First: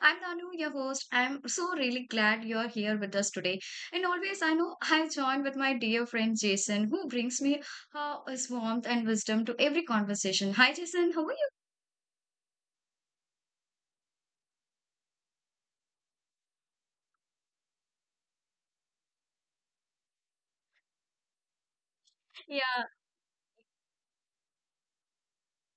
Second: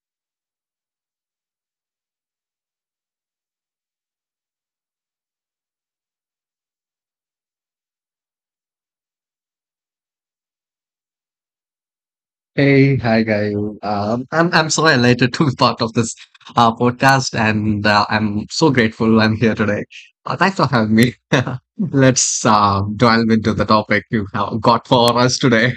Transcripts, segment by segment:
I'm Danu, your host. I'm so really glad you're here with us today. And always, I know I've joined with my dear friend Jason, who brings me his warmth and wisdom to every conversation. Hi, Jason, how are you? Hey, hi guys. I'm so elated to be part of this podcast, and I'm so grateful I'm here today. Thanks for having me. Let's Yeah. Delve into the topic you have got for us today.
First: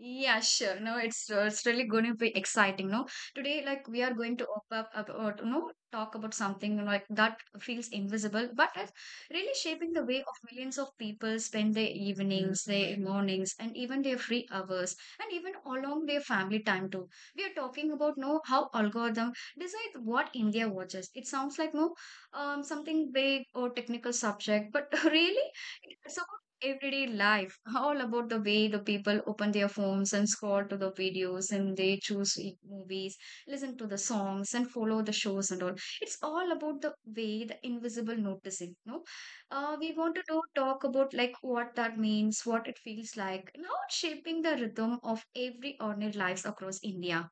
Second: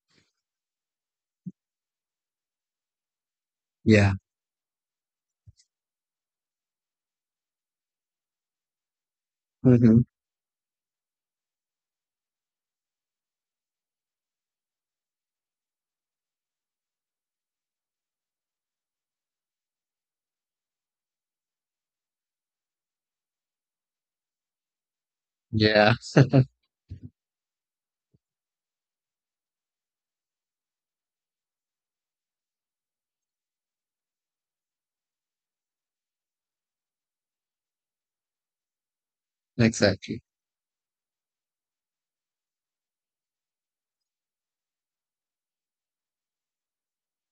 Yeah, sure. No, it's really going to be exciting. No, today, like we are Yeah. going to open up or you know, talk about something like that feels invisible, but it's really shaping hmm the way of millions of people spend their evenings, their mornings, and even their free hours, and even along their family time too. We are talking about no how algorithm decide what India watches. It sounds like no, something big or technical subject, but really, Yeah. it's about everyday life, all about the way the people open their phones and scroll to the videos and they choose movies, listen to the songs and follow the shows and all. It's all about the way the invisible noticing. No, we want to Exactly. do talk about like what that means, what it feels like, and how it's shaping the rhythm of every ordinary lives across India.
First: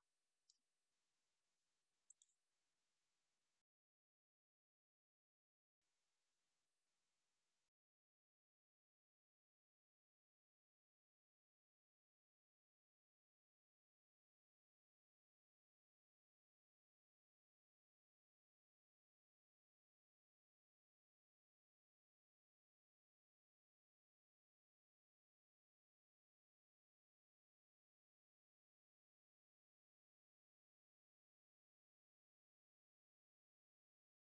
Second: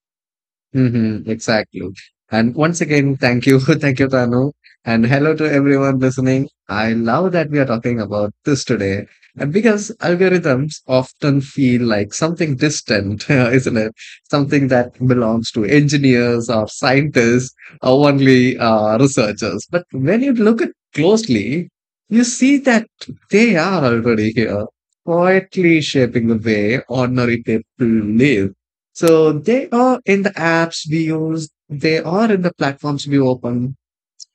Mm-hmm, exactly. And once again, thank you. Thank you, Tanu. And hello to everyone listening. I love that we are talking about this today. And because algorithms often feel like something distant, isn't it? Something that belongs to engineers or scientists or only researchers. But when you look at closely, you see that they are already here, quietly shaping the way ordinary people live, so they are in the apps we use, they are in the platforms we open,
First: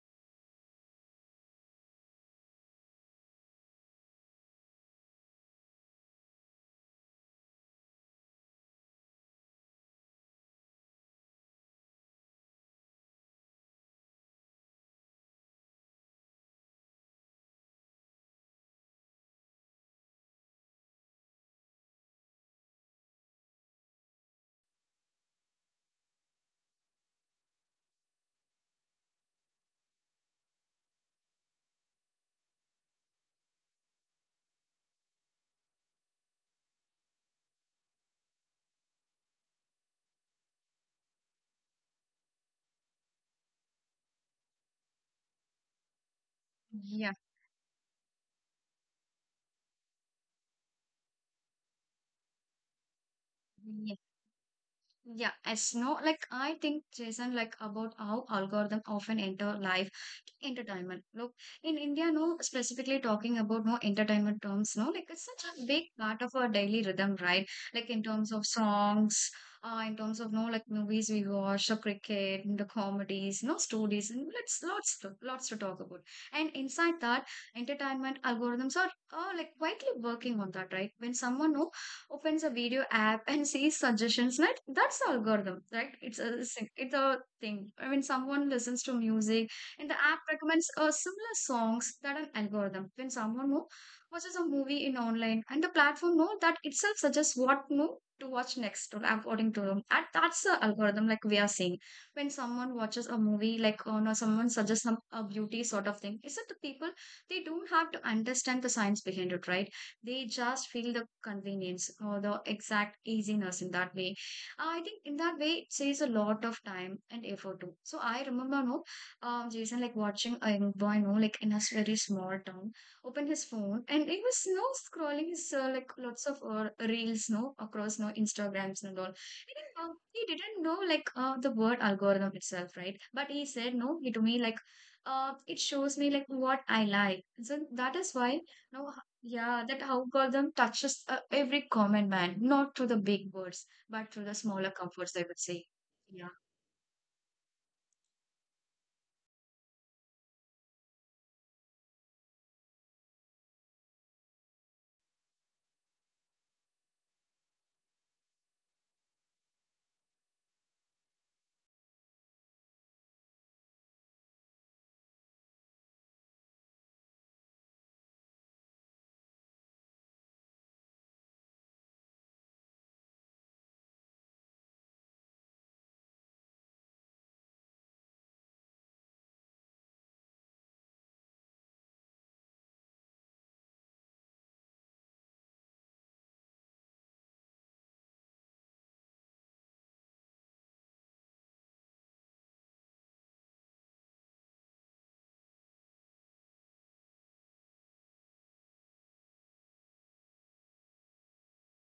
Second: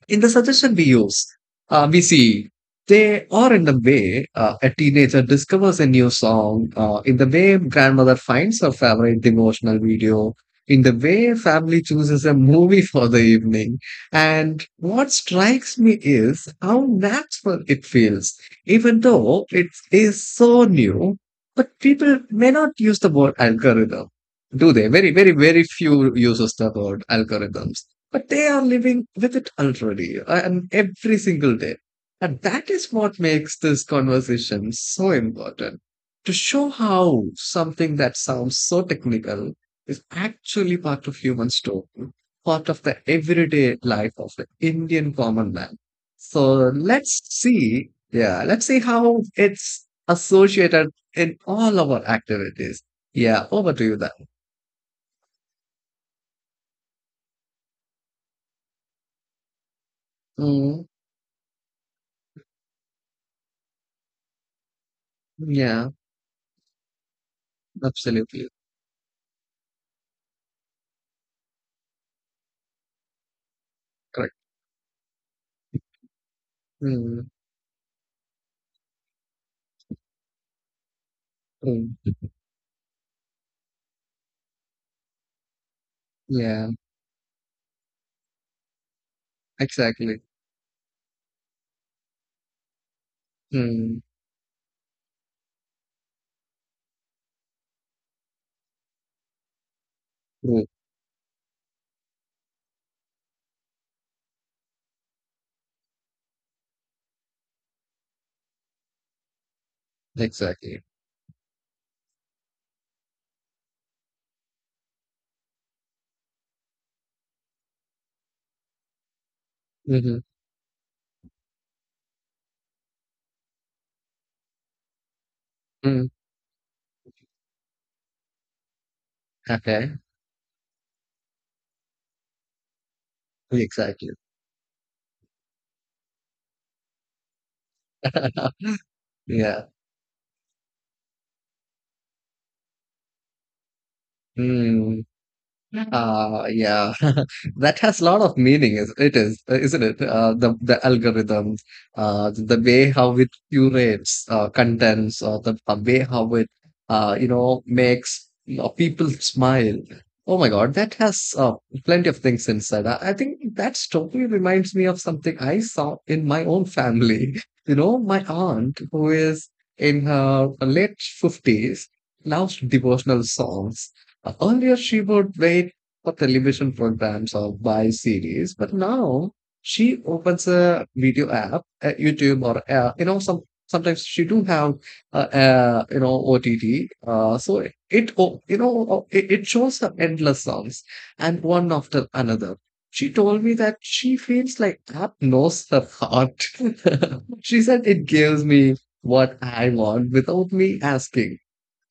in the suggestion we use, we see they are in the way a teenager discovers a new song, in the way grandmother finds her favorite devotional video, in the way family chooses a movie for the evening. And what strikes me is how natural it feels, even though it is so new. But people may not use the word algorithm, do they? Very, very, very few uses the word algorithms, but they are living with it already and every single day. And that is what makes this conversation so important, to show how something that sounds so technical is actually part of human story, part of the everyday life of the Indian common man. So Yeah. let's see, yeah, let's see how it's associated in all our activities. Yeah, over to you then. Yeah, as no, like I think, Jason, like about how algorithm often enter life Mm, entertainment. Look, in India, no, specifically talking about no entertainment terms, no, like it's such a big yeah, part of our daily rhythm, right? Like in terms of absolutely songs, in terms of no, like movies we watch, the cricket, and the comedies, no stories, and correct. Lots to talk about. And inside that, Mm. entertainment algorithms are like quietly working on that, right? When someone no Mm, opens a video app and sees suggestions, right? That's the algorithm, right? It's a yeah, it's a thing. I mean, someone listens to music and the exactly. app recommends similar songs. That an algorithm, when someone who Mm, watches a movie in online and the platform know that itself suggests what move to watch next according to them, and that's the mm, algorithm like we are seeing when someone watches a movie like or no, someone suggests some a beauty sort of thing, is it. The people, they don't have to understand the science behind it, right? They just exactly. feel the convenience or the exact easiness in that way. I think in that way it saves a lot of time and effort too. So I remember no, Jason, like Mm-hmm. watching a young boy no like in a very small town, open his phone, and he was no scrolling his like Mm, lots of reels no across no Instagrams and all. He didn't okay, know, he didn't know like the word algorithm itself, right? But he said no exactly. he to me like it shows me like what I like. So that is why no, yeah, Yeah. that algorithm touches every common man, not through the big words, but through the smaller Mm. comforts, I would say. Yeah. Yeah, that has a lot of meaning, is it is, isn't it? The algorithm, the way how it curates contents, or the way how it, you know, makes, you know, people smile. Oh my God, that has plenty of things inside. I think that story reminds me of something I saw in my own family. You know, my aunt, who is in her late 50s, loves devotional songs. Earlier, she would wait for television programs or by series. But now she opens a video app at YouTube or you know, sometimes she do have uh, you know, OTT. So you know, it shows her endless songs and one after another. She told me that she feels like app knows her heart. She said it gives me what I want without me asking.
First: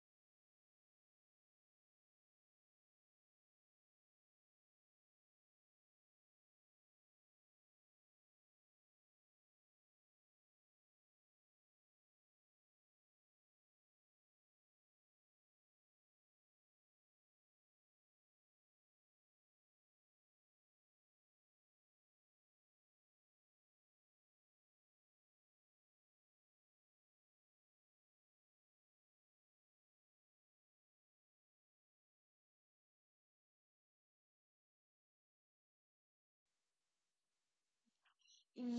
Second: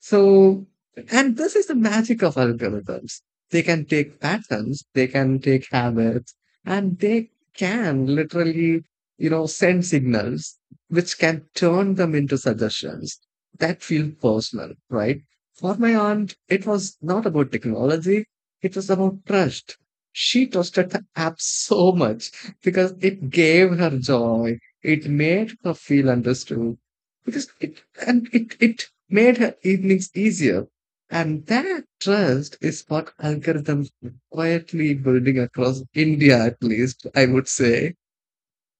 So, and this is the magic of algorithms. They can take patterns, they can take habits, and they can literally, you know, send signals which can turn them into suggestions that feel personal, right? For my aunt, it was not about technology, it was about trust. She trusted the app so much because it gave her joy, it made her feel understood because it and it it made her evenings easier, and that trust is what algorithms are quietly building across India, at least, I would say.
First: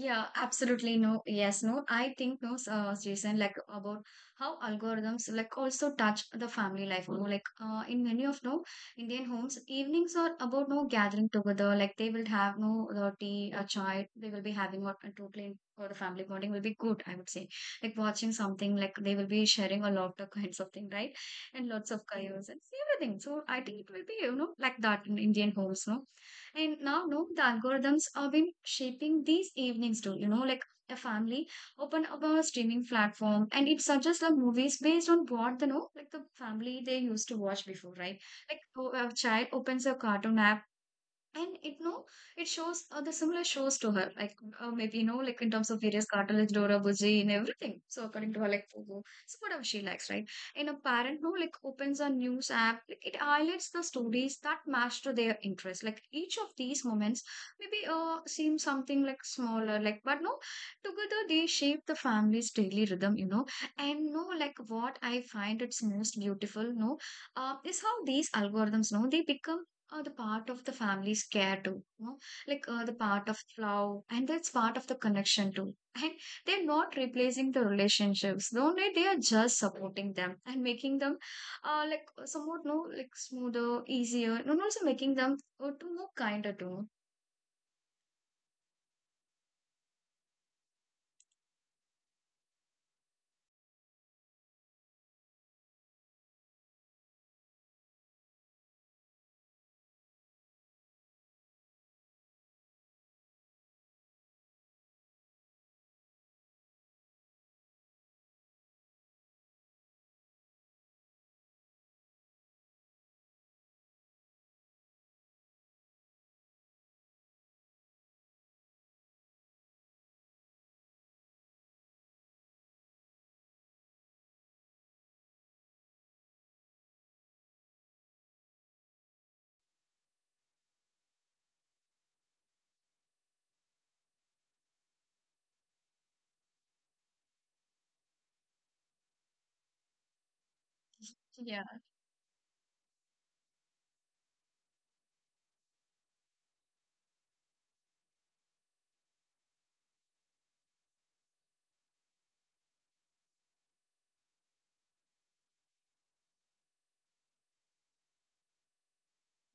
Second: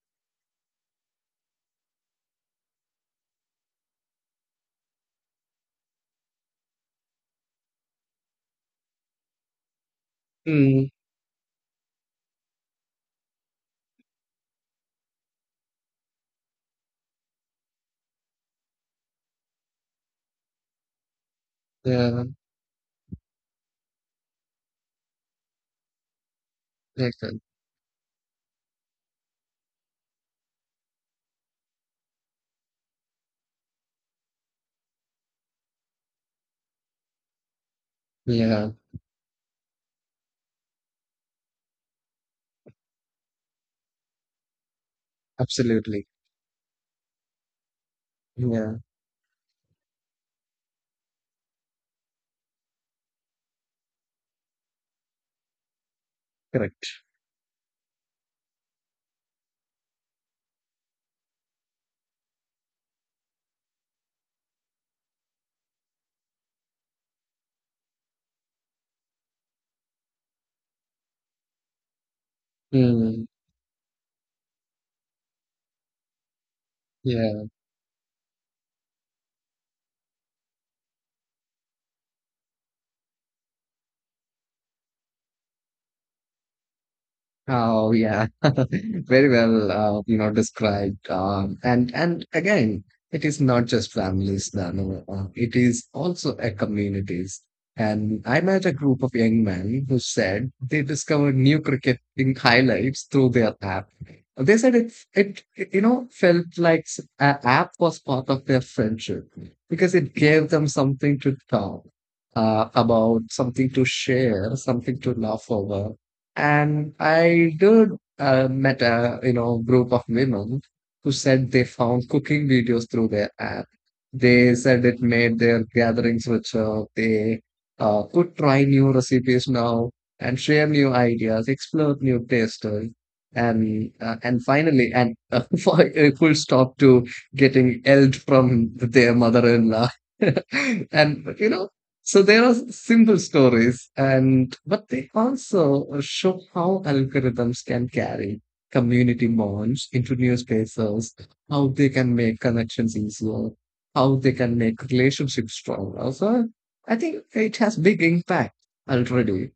Yeah, absolutely no. Yes, no. I think no, Jason, like about how algorithms like also touch the family life. No, like in many of no Indian homes, evenings are about no Mm, gathering together. Like they will have no the tea, a chai. They will be having what a totally or the family bonding will be good. I would say like watching something like they will be sharing a lot of kinds of thing, right? And lots of yeah, chaos and everything. So I think it will be you know like that in Indian homes. No, and now, yeah, no, the algorithms have been shaping these evenings too. You know, like a family open up a streaming platform and it suggests the movies based on what the know, like the family they used to watch before, right? Like yeah, oh, a child opens a cartoon app and it no it shows the similar shows to her like maybe you know like in terms of various absolutely. cartilage dora buji and everything, so according to her like Yeah, pogo, so whatever she likes, right? And a parent no like opens a news app like it highlights the stories that match to their interest. Like each of these correct. moments maybe seem something like smaller, like, but no, together they shape the family's daily rhythm, you know. And no like what I find it's most beautiful no, is how these algorithms no, they become the part of the family's care too, you know, like the Mm, part of love and that's part of the connection too. And they're not yeah. replacing the relationships only, they are just supporting them and making them somewhat no like smoother, easier, and also making them to more kinder too. Oh yeah, very well, you know, described. And again, it is not just families, Dano. It is also a communities. And I met a group of young men who said they discovered new cricketing highlights through their app. They said it, you know, felt like an app was part of their friendship because it gave them something to talk about, something to share, something to laugh over, and I did met a, you know, group of women who said they found cooking videos through their app. They said it made their gatherings richer. They could try new recipes now and share new ideas, explore new tastes, and finally and for a full stop to getting yelled from their mother-in-law. And you Yeah. know, so there are simple stories, and but they also show how algorithms can carry community bonds into new spaces, how they can make connections easier, how they can make relationships stronger. So I think it has big impact already,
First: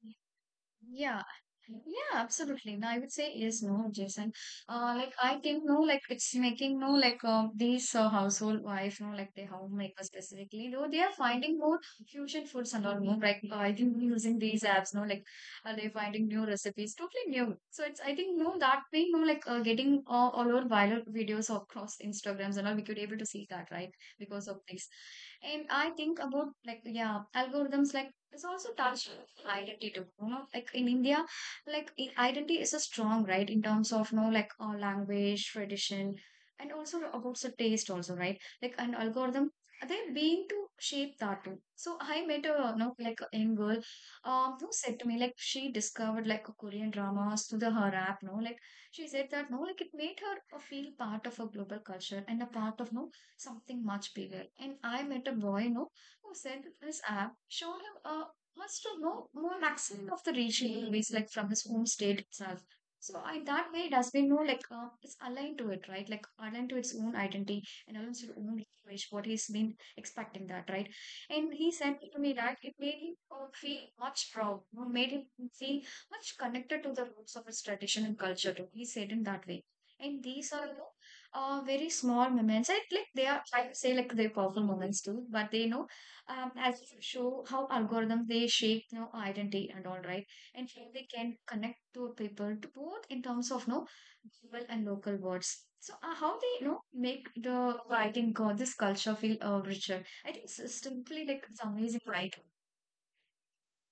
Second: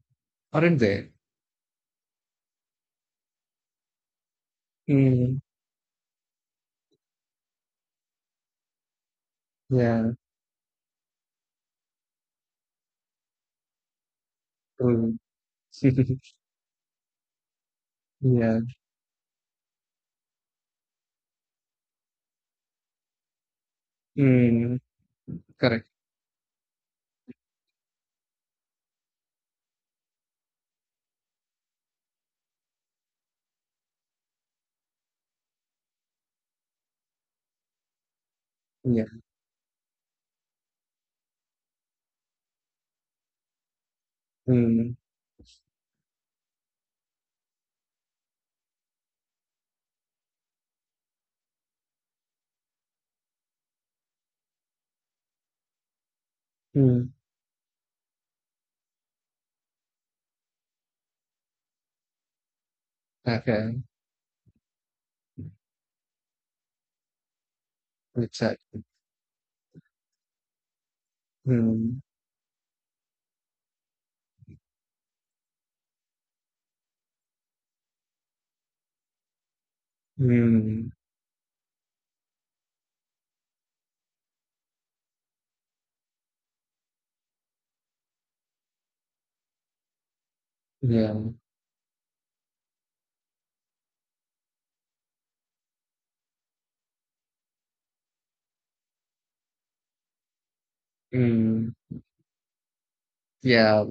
aren't they? Yeah, yeah, absolutely. No, I would say yes, no, Jason. Like I Mm, think no, like it's making no, like these household wife, no, like the homemaker yeah. specifically, though they are finding more fusion foods and all, no, like I think using these apps, no, Mm. like they're finding new recipes, totally new. So it's I think no, Yeah. that way, no, like getting all over viral videos across Instagrams and all, we could able to see that, right? Because of Mm, this. And correct. I think about like yeah, algorithms like it's also touched with identity too. You know, like in India, like identity is a strong right in terms of you know like language, tradition, and also about the taste also, right? Like an Yeah. algorithm, they're being to shape that too. So I met a you know like a young girl, who Mm, said to me like she discovered like Korean dramas through the her app. No, like she said that no, like it made her feel part of a global culture and a part of no something much bigger. And I met a boy, no, who said this mm. app showed him a much to know more maximum of the regional movies like from his home state itself. So I, that way Okay. it has been no like it's aligned to it, right? Like aligned to its own identity and aligned to its own Exactly. language, what he's been expecting that, right? And he said Mm, to me that it made him feel much proud, made him feel much connected to the roots of his tradition and culture too. He said in that way. And these are you mm. know, very small moments. I like they are, I would say like they're powerful moments too, but they you know, as to show how algorithms they shape you know identity and all, right? And how they Yeah. can connect to people to both in terms of no global and local words. So how they you know make the writing or this culture feel richer, I think it's simply like it's Mm. amazing, right? Yeah,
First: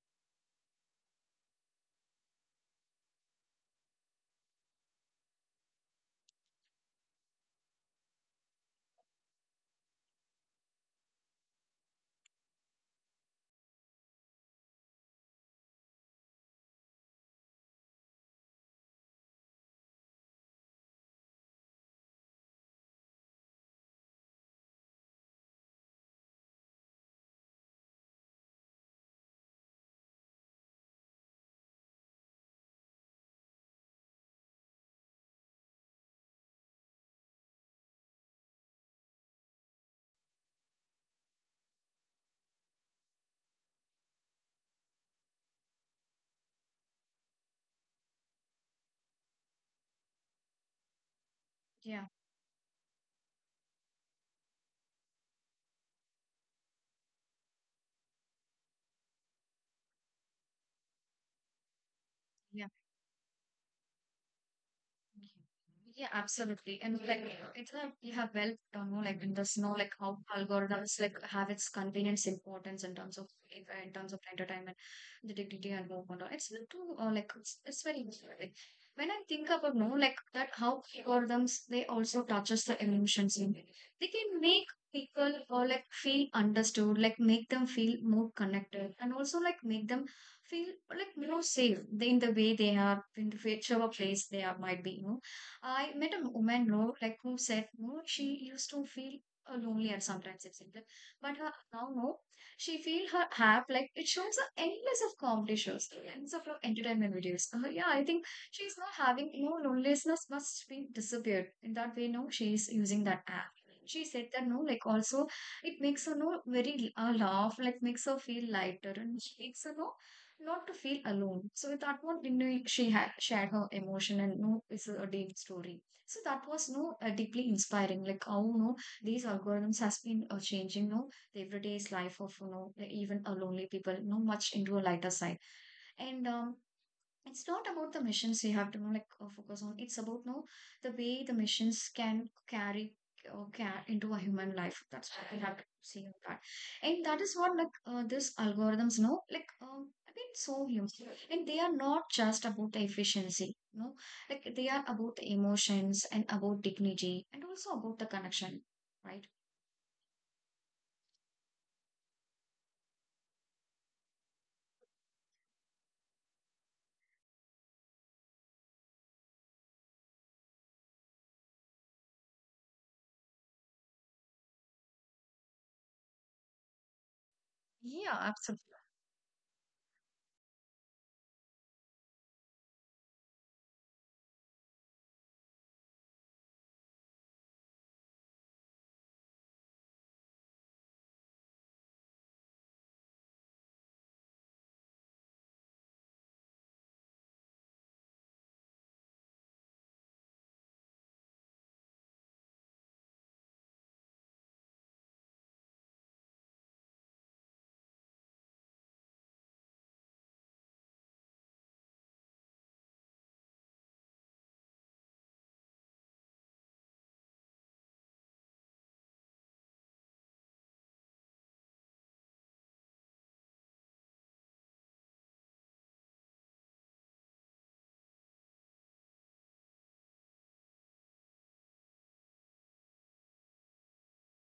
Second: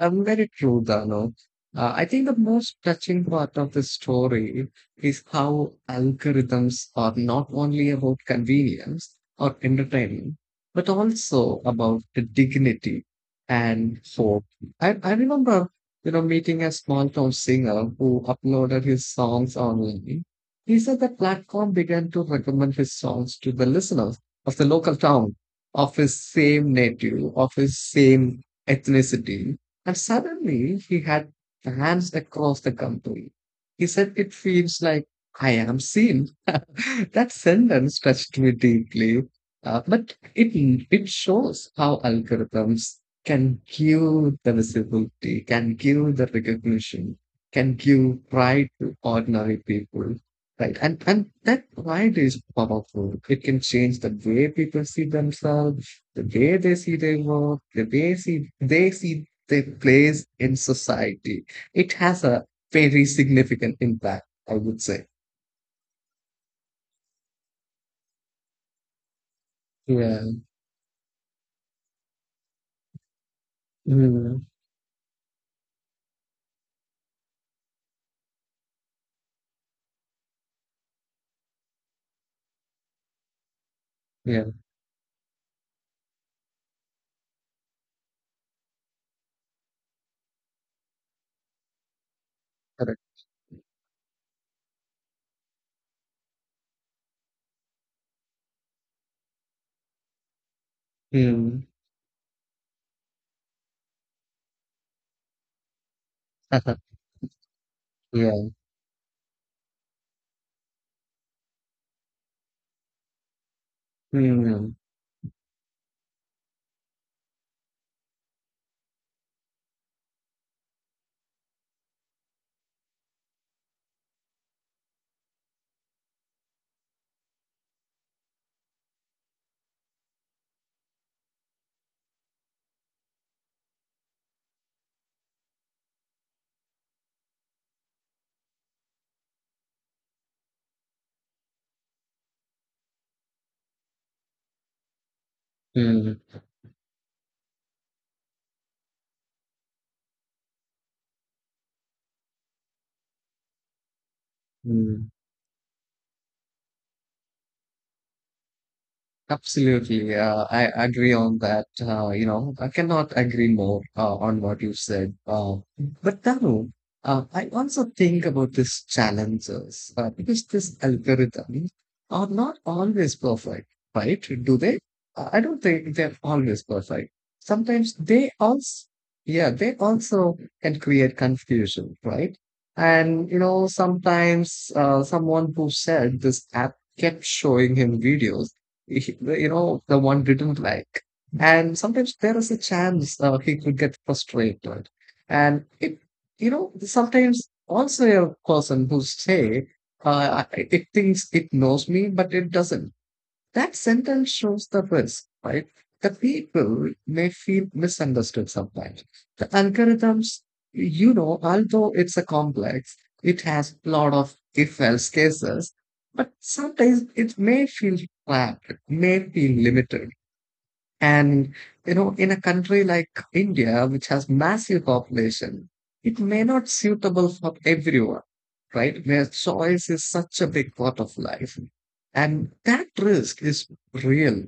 very true, Dano. I think the most touching part of the story is how algorithms are not only about convenience or entertainment, but also about the dignity and hope. I remember, you know, meeting a small town singer who uploaded his songs online. He said the platform began to recommend his songs to the listeners of the local town, of his same native, of his same ethnicity, and suddenly he had fans across the country. He said, "It feels like I am seen." That sentence touched me deeply, but it shows how algorithms can give the visibility, can give the recognition, can give pride to ordinary people. Right. And that Yeah. pride is powerful. It can change the way people see themselves, the way they see their work, the way they see their place in society. It has a Yeah. very significant impact, I would say. Yeah, absolutely. And like it's a you have well done, no, like in the snow, like how Yeah. algorithms like have its convenience importance in terms of if in terms of Mm. entertainment, the dignity and movement. It's too it's very like when I think about no, like that how algorithms they also touches the emotions in it. They can Yeah. make people or like feel understood, like make them feel more connected, and also like make them feel like you know safe in the way they Correct. are, in the whichever place they are might be you know. I met a woman you know like who said you know she used to feel lonely at sometimes it seemed like, but her Mm. now no she feel her app like it shows her endless of comedy shows, endless of entertainment videos. Yeah, I think Yeah. she's not having you know loneliness must be disappeared in that way no she's using that app. She said that no Mm. like also it makes her no very laugh like makes her feel lighter and makes her no not to feel alone. So with that one, you know, she had shared her emotion and no, it's a deep story. So that was no deeply inspiring. Like how no these algorithms has been changing no the everyday's life of you know like even a lonely people no much into a lighter side. And It's not about the missions you have to know, like focus on. It's about no, the way the missions can carry or into a human life. That's what we have to see on Mm. that. And that is what like this algorithms know like I mean so human, and they are not just about the efficiency no, like they are Mm. about the emotions and about dignity and also about the connection, right. Absolutely. I agree on that. You know, I cannot agree more on what you said. But Tanu, I also think about these challenges because these algorithms are not always perfect, right? Do they? I don't think they're always perfect. Sometimes Yeah, they absolutely. also, yeah, they also can create confusion, right? And, you know, sometimes someone who said this app kept showing him videos you know, the one didn't like. And sometimes there is a chance he could get frustrated. And it, you know, sometimes also a person who say, it thinks it knows me, but it doesn't. That sentence shows the risk, right? The people may feel misunderstood sometimes. The algorithms, you know, although it's a complex, it has a lot of if-else cases, but sometimes it may feel trapped, it may feel limited. And, you know, in a country like India, which has massive population, it may not suitable for everyone, right? Where choice is such a big part of life. And that risk is real.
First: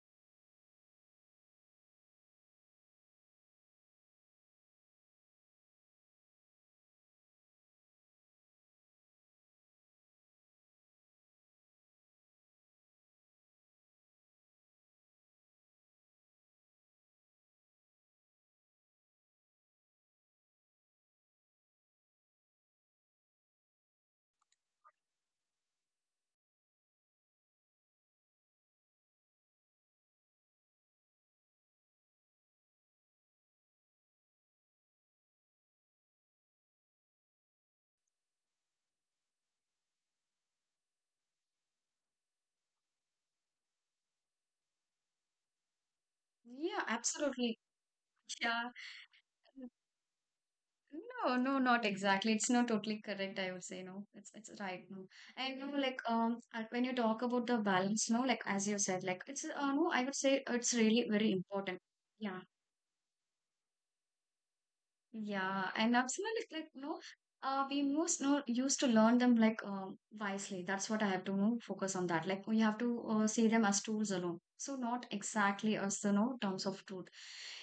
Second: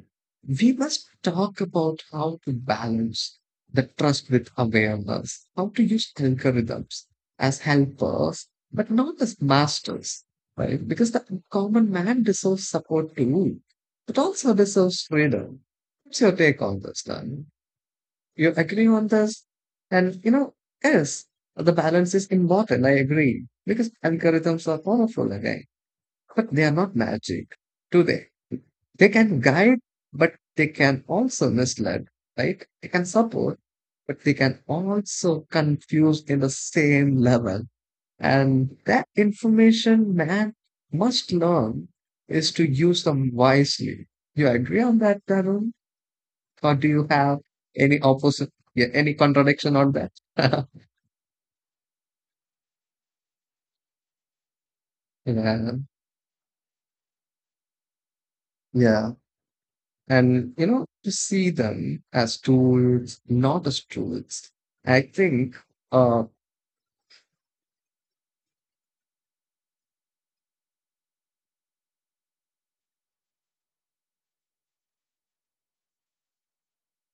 We must talk about how to balance the trust with awareness, how to use algorithms as helpers, but not as masters, right? Because the common man deserves support too, but also deserves freedom. What's your take on this then? You agree on this? And you know, yes, the balance is important. I agree because algorithms are powerful again, but they are not magic, do they? They can guide, but they can also mislead, right? They can support, but they can also confuse in the same level. And that information man must learn is to use them wisely. You agree on that, Tarun? Yeah, Or do you have absolutely. any opposite, Yeah. yeah, any contradiction on that? No, no, not exactly. It's not totally correct, I would say, no. It's right, no. And you know, like Yeah, when you talk about the balance, no, like as you said, like it's yeah. No, I would say it's really And, you very know, to important. see Yeah. them as tools, not as tools. I Yeah, and think, absolutely, like, uh, no, we most know used to learn them like wisely. That's what I have to know, focus on that. Like, we have to see them as tools alone. So, not exactly as the no terms of truth.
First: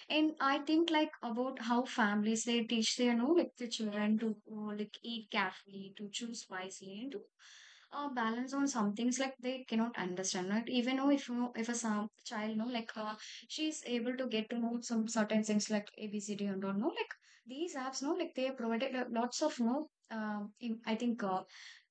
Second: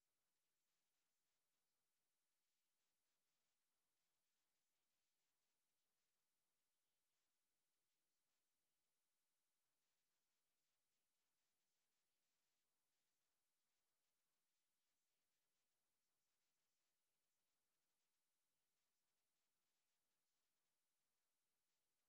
And I think like about how families they teach their no like the children to like eat carefully, to choose wisely, and to balance on some things like they cannot understand. Right? Even though if you know, if a some child know like she's able to get to know some certain things like ABCD and all, no like these apps no like they provided lots of no in, I think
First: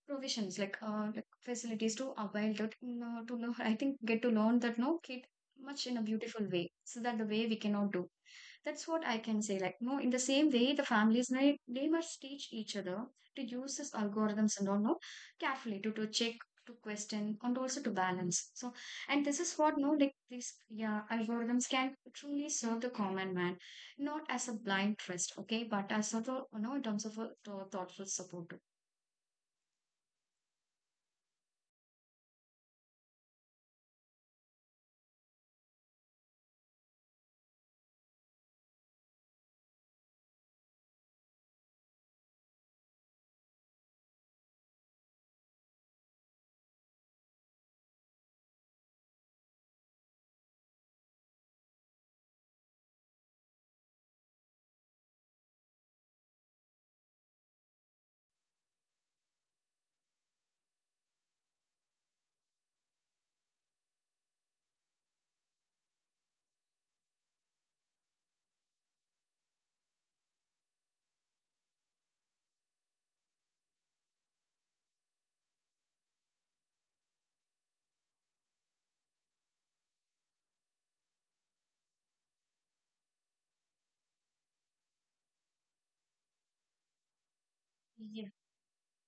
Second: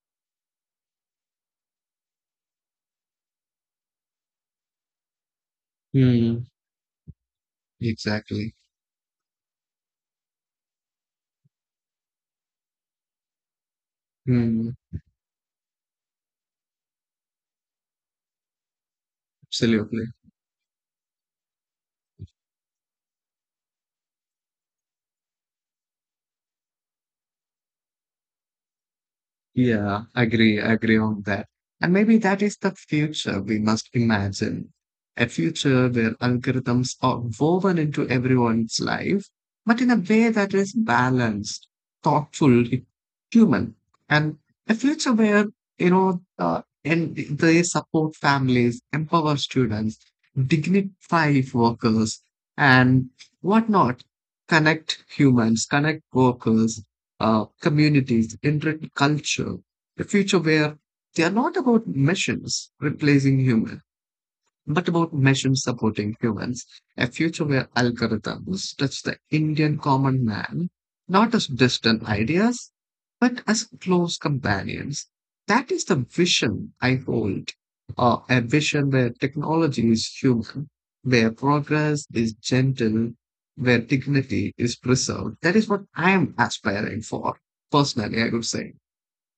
provisions like facilities to avail it no, to know I think get to learn that no kid much in a hmm, beautiful way, so that the way we cannot do exactly. that's what I can say. Like, no, in the same way, the families may they must teach each other to use these algorithms Hmm, and all no carefully to check, to question, and also to balance. So, and this is what absolutely. no like these yeah algorithms can truly serve the common man, not as a blind trust, okay, but as a you know in terms of a thoughtful support. Yeah, agree, agree on that. And maybe that is the future we must imagine. A future where algorithms are woven into everyone's life, but in a way that is balanced, thoughtful, human. And a future where, you know, and they support families, empower students, dignify workers, and whatnot. Connect humans, connect workers, communities, intricate culture, a future where they are not about machines replacing humans, but about machines supporting humans, a future where algorithms touch the Indian common man, not as distant ideas, but as close companions. That is the vision I hold, a vision where technology is human, where progress is gentle, where dignity is preserved. That is what I am aspiring for, personally, I would say.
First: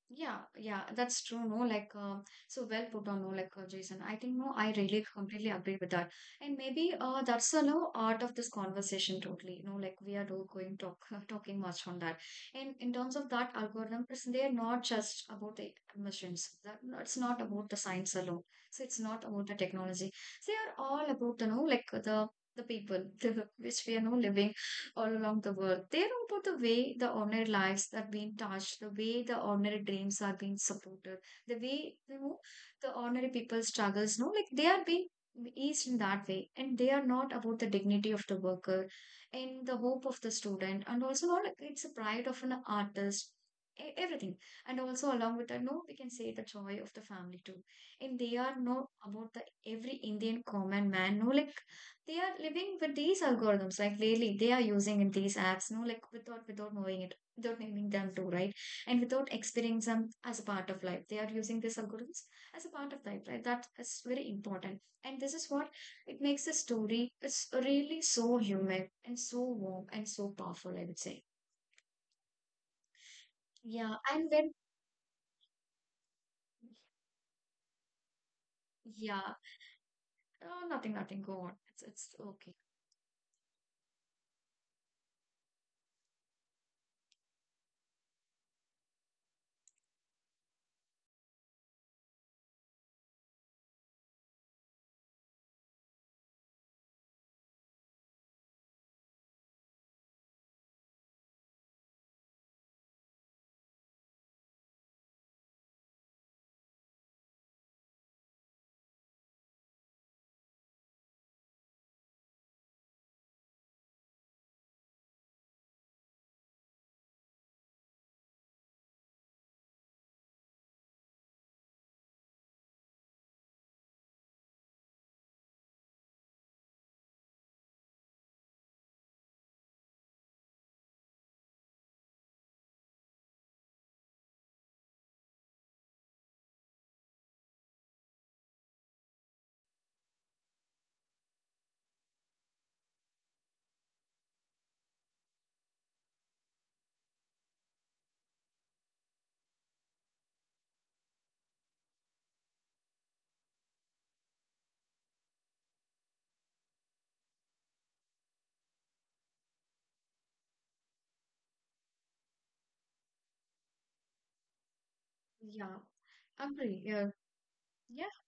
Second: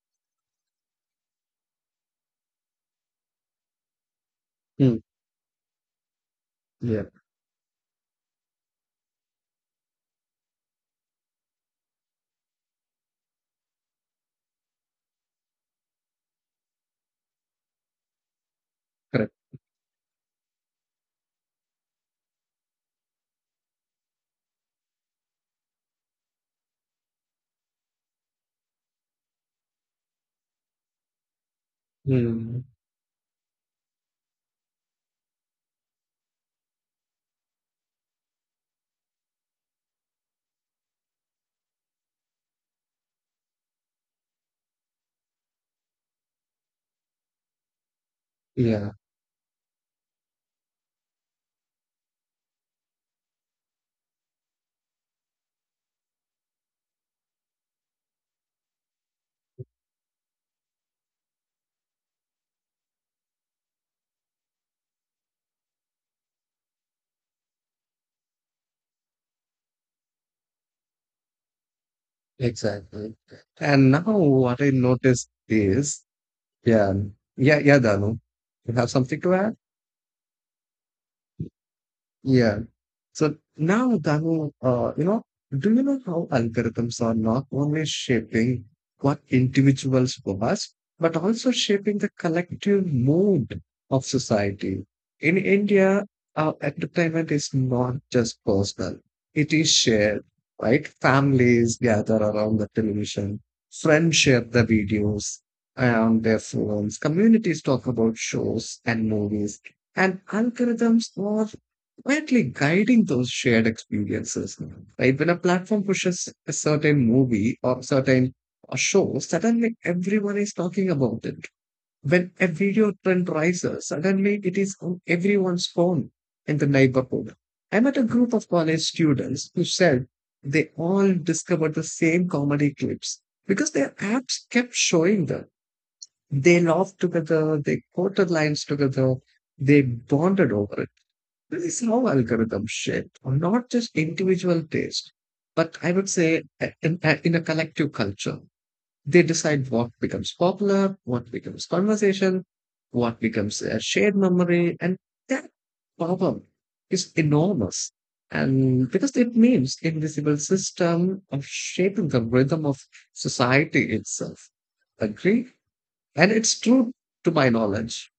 Yeah, yeah, that's true. No, like, so well put on, no, like, Jason. I think, no, I really completely agree with that. And maybe Yeah. That's the no art of this conversation totally. You know, like, we are not going talk talking much on that. And in terms of that algorithm, it's, they're not just about the machines. That, no, it's not about the science alone. So it's not Correct. about the technology. They are all about the, no, like, the people which we are no living all along the world. They are about the way the ordinary lives are being touched, the way the ordinary dreams are being supported, the way you know Hmm. the ordinary people struggles. No, like they are being eased in that way, and they are not about the dignity of the worker and the hope of the student, and also not like it's a pride of an artist. Everything, and also along with that, no, we can say the joy of the family too. And they are not Yeah. about the every Indian common man, no, like they are living with these algorithms like really they are using in these apps no like without knowing it, without knowing them too, right. And without experiencing them as a part of life, they are using these algorithms as a part of life, right. That is very important. And this is what it makes the story, it's really so human and so warm and so powerful, I would say. Exactly. And Yeah, now and when what I noticed is, yeah, yeah, yeah, Danu, you have something yeah, to add? oh, nothing go on, it's okay. Yeah. So now, Danu, you know, do you know how algorithms are not only shaping what individuals was, but also shaping the collective mood of society? In India, our entertainment is not just personal, it is shared, right? Families gather around the television, friends share the videos on their phones, communities talk about shows and movies, and algorithms are quietly guiding those shared experiences. Right? When a platform pushes a certain movie or certain show, suddenly everyone is talking about it. When a video trend rises, suddenly it is on everyone's phone in the neighborhood. I met a group of college students who said they all discovered the same comedy clips because their apps kept showing them. They laughed together, they quoted lines together, they bonded over it. This is how algorithms shape not just individual taste, but I would say in a collective culture. They decide what becomes popular, what becomes conversation, what becomes a shared memory, and that problem is enormous. And because it means invisible system of shaping the rhythm of society itself. Agree? Yeah, And it's agree, true yeah, to my yeah. knowledge.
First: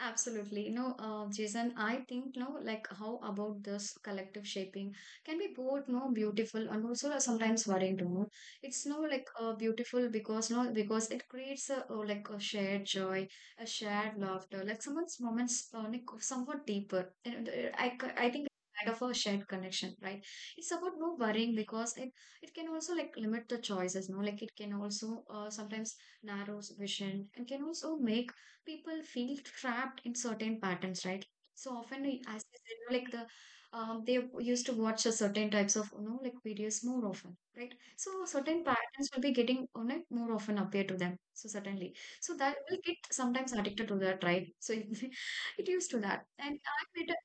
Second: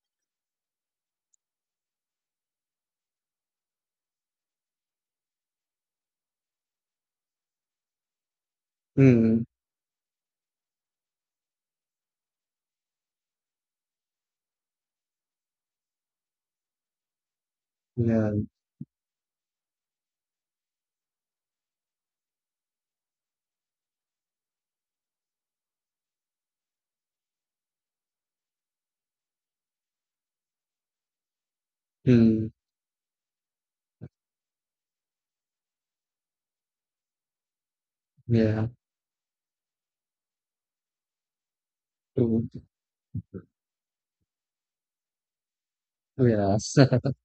Absolutely. No, Jason, I think, no, like how about this collective shaping can be both, no, beautiful and also sometimes worrying too, no? It's no like Mm, beautiful because, no, because it creates a, like a shared joy, a shared laughter, like someone's moments, like somewhat deeper. And I yeah. think it's kind of a shared connection, right? It's about no worrying because it can also like limit the choices, no, like it can also sometimes narrows vision and can also make people feel trapped in certain patterns, right? So often, as Mm, I said, like the they used to watch a certain types of you know like videos more often, right? So certain yeah. patterns will be getting you know, like more often appear to them. So certainly, so True. that will get sometimes addicted to that, right? So it used to that, and Yeah. I met a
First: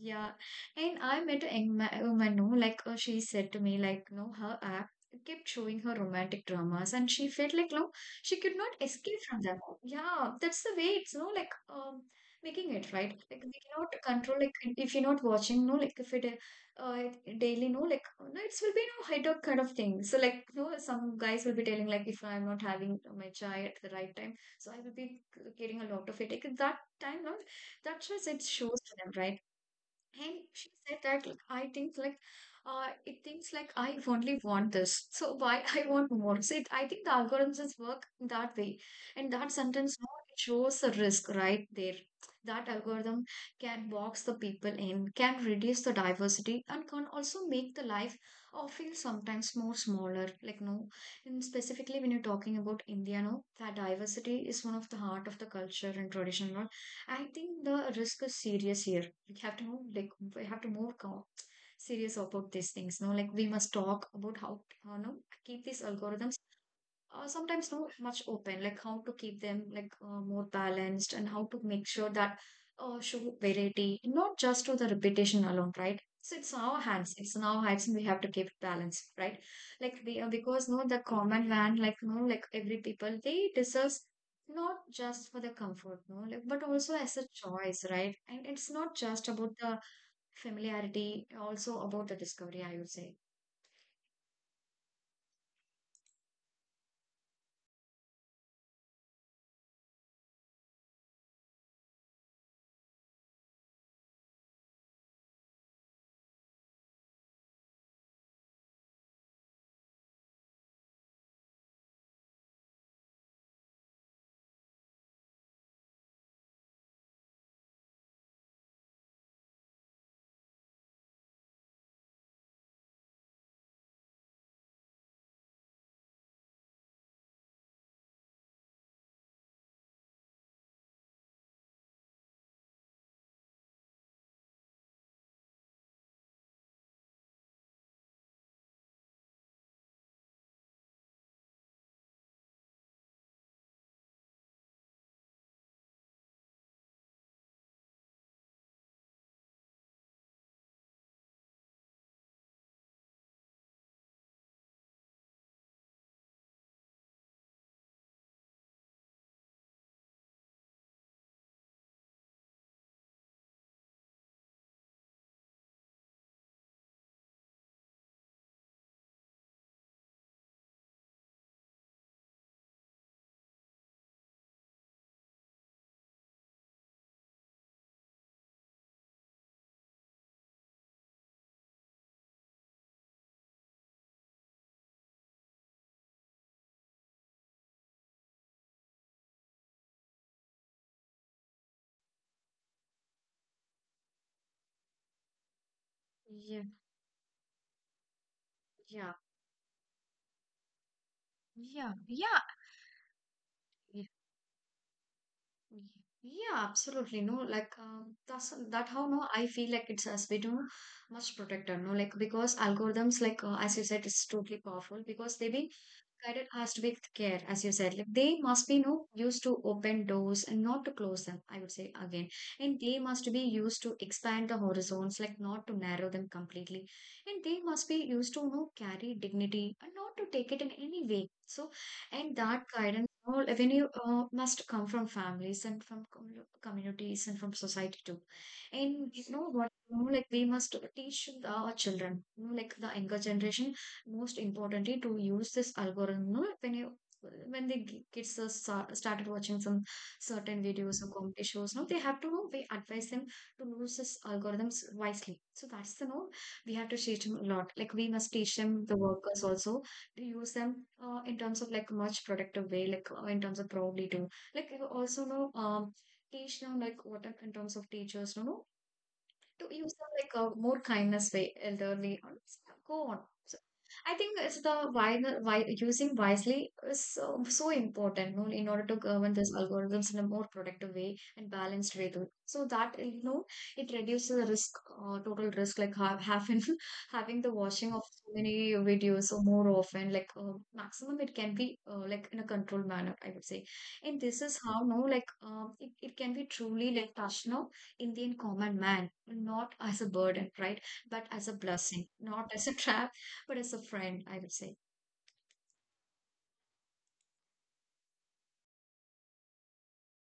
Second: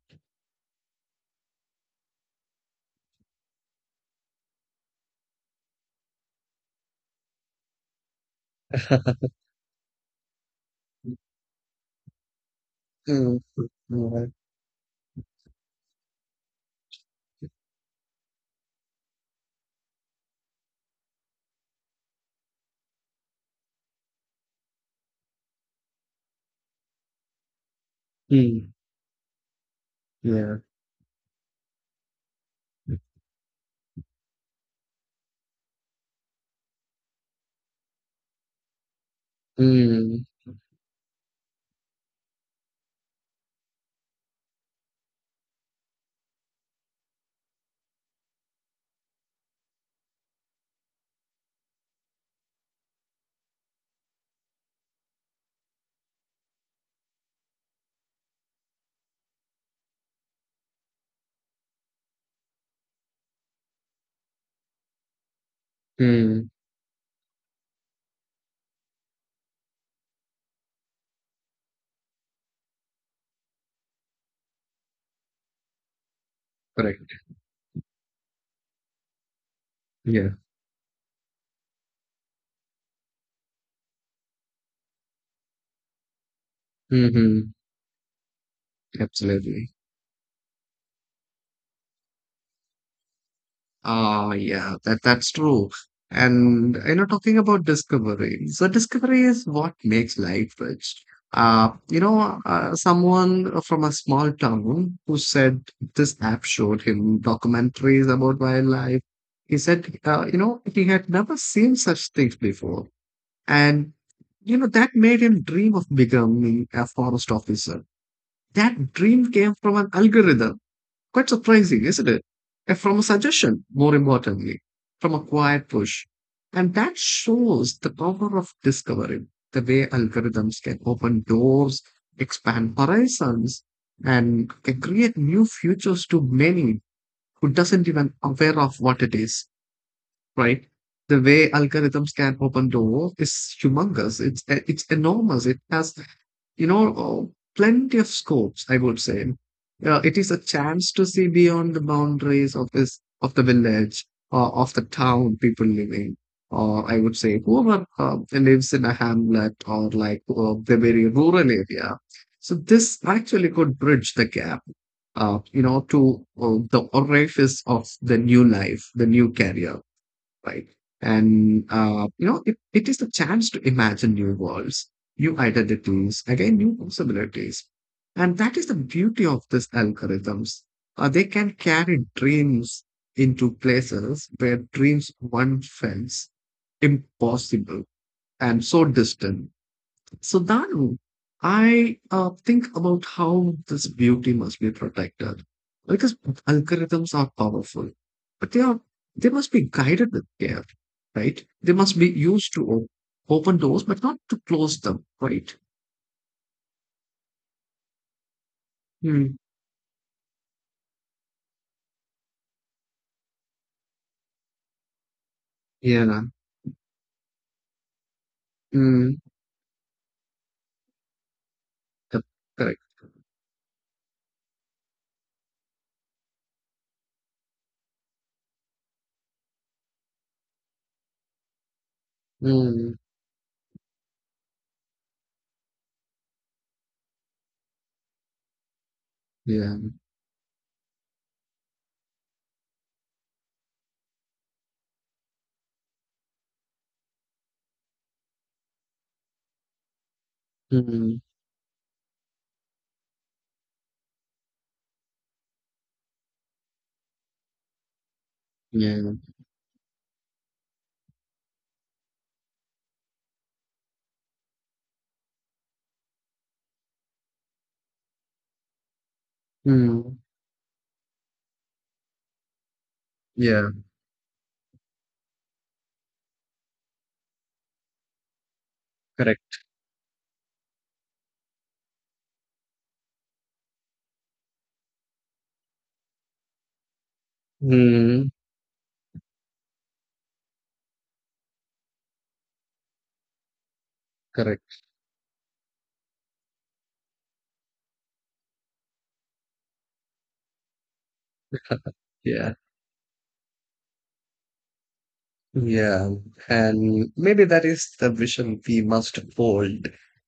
yeah, and I met a young woman, no, like she said to me, like, no, her app kept showing her romantic dramas, and she felt like, no, she could not escape from them. Yeah, that's the way it's no like making it, right. Mm, Like we cannot mm, control, like if you're not watching no like if it uh daily no like no it will be no high dog kind of thing. So like no some guys will be telling like if I'm not having my chai at the right time, so I will be getting a lot of headache at that time, no, that just it mm, shows to them, right. And yeah. she said that like I think like it thinks like I only want this. So why I want more. So it, I think the algorithms is work that way. And that sentence now Mm, it shows the risk right there. That algorithm can box the people in, can reduce the diversity and can also make the life or feel sometimes more smaller. Like no, and specifically when you're talking about India, no, that diversity is one of the heart of the culture and tradition, no? I think the risk is serious here. We have to move serious about these things. No, like we must talk about how you know keep these algorithms mm, sometimes not much open, like how to keep them like more balanced and how to make sure that show variety not just to the repetition alone, right. So correct. It's in our hands, and we have to keep it balanced, right. Like we Yeah. Because no the common man like no like every people they deserves not just for the comfort no like but also as a Mm-hmm. choice, right. And it's not just about Absolutely. the familiarity, also about the discovery, I would say. Ah, yeah, that's true. And talking about discovery, so discovery is what makes life rich. Someone from a small town who said this app showed him documentaries about wildlife. He said, he had never seen such things before. And, that made him dream of becoming a forest officer. That dream came from an algorithm. Quite surprising, isn't it? And from a suggestion, more importantly, from a quiet push. And that shows the power of discovery, the way algorithms can open doors, expand horizons, and can create new futures to many who doesn't even aware of what it is, right? The way algorithms can open doors is humongous. It's enormous. It has, you know, uh, plenty of scopes. I would say, it is a chance to see beyond the boundaries of this of the village or of the town people living. Or I would say, whoever lives in a hamlet or like the very rural area. So this actually could bridge the gap, you know, to the orifice of the new life, the new career, right? And it is the chance to imagine new worlds, new identities, again, new possibilities. And that is the beauty of these algorithms. They can carry dreams into places where dreams once felt impossible and so distant. So, Danu, I think about how this beauty must be protected because Yeah, algorithms are powerful, but they are yeah. they must be guided with care, right? They Yeah, must be yeah. used to open doors, but not to close them, right? Y- Yeah, absolutely. No, like that's that how no Mm. I feel like it's as we do much protected. No, like because algorithms, like as you said, it's totally powerful because they be Yeah. guided asked with care, as you said, like they must be no Mm. used to open doors and not to close them, I would say Yep. again. Correct. And they must be used to expand the horizons, like not to narrow them completely, and they must be used to no carry dignity and not to take it in any way. So, and that Mm. guidance. All avenue, you must come from families and from communities and from society too, and you know what, Yeah. you know, like we must teach the, our children, you know, like the younger generation most importantly to use this algorithm. You know, when you when the kids are started watching some certain videos or Mm. comedy shows no, they have to know we advise them to use this algorithms wisely. So that's the no we have to teach them a lot, like we must teach them the Yeah. workers also to use them in terms of like much productive way, like in terms of probably to like also know teach them like what are- in terms of teachers you know to use them Mm. like a more kindness way, elderly. Or s- Go on. So Yeah. I think it's the why using wisely is so, so important, you know, in order to govern these Correct. algorithms in a more productive way and balanced way too. So that you know it reduces the risk, total risk, like having having the watching of Mm. so many videos or more often, like maximum it can be like in a controlled manner, I would say. And this is Correct. how no like it can be truly like touch now Indian common man, not as a burden, right? But as a blessing, not Yeah. as a trap, but as a friend, I would say. Yeah, and maybe that is the vision we must hold,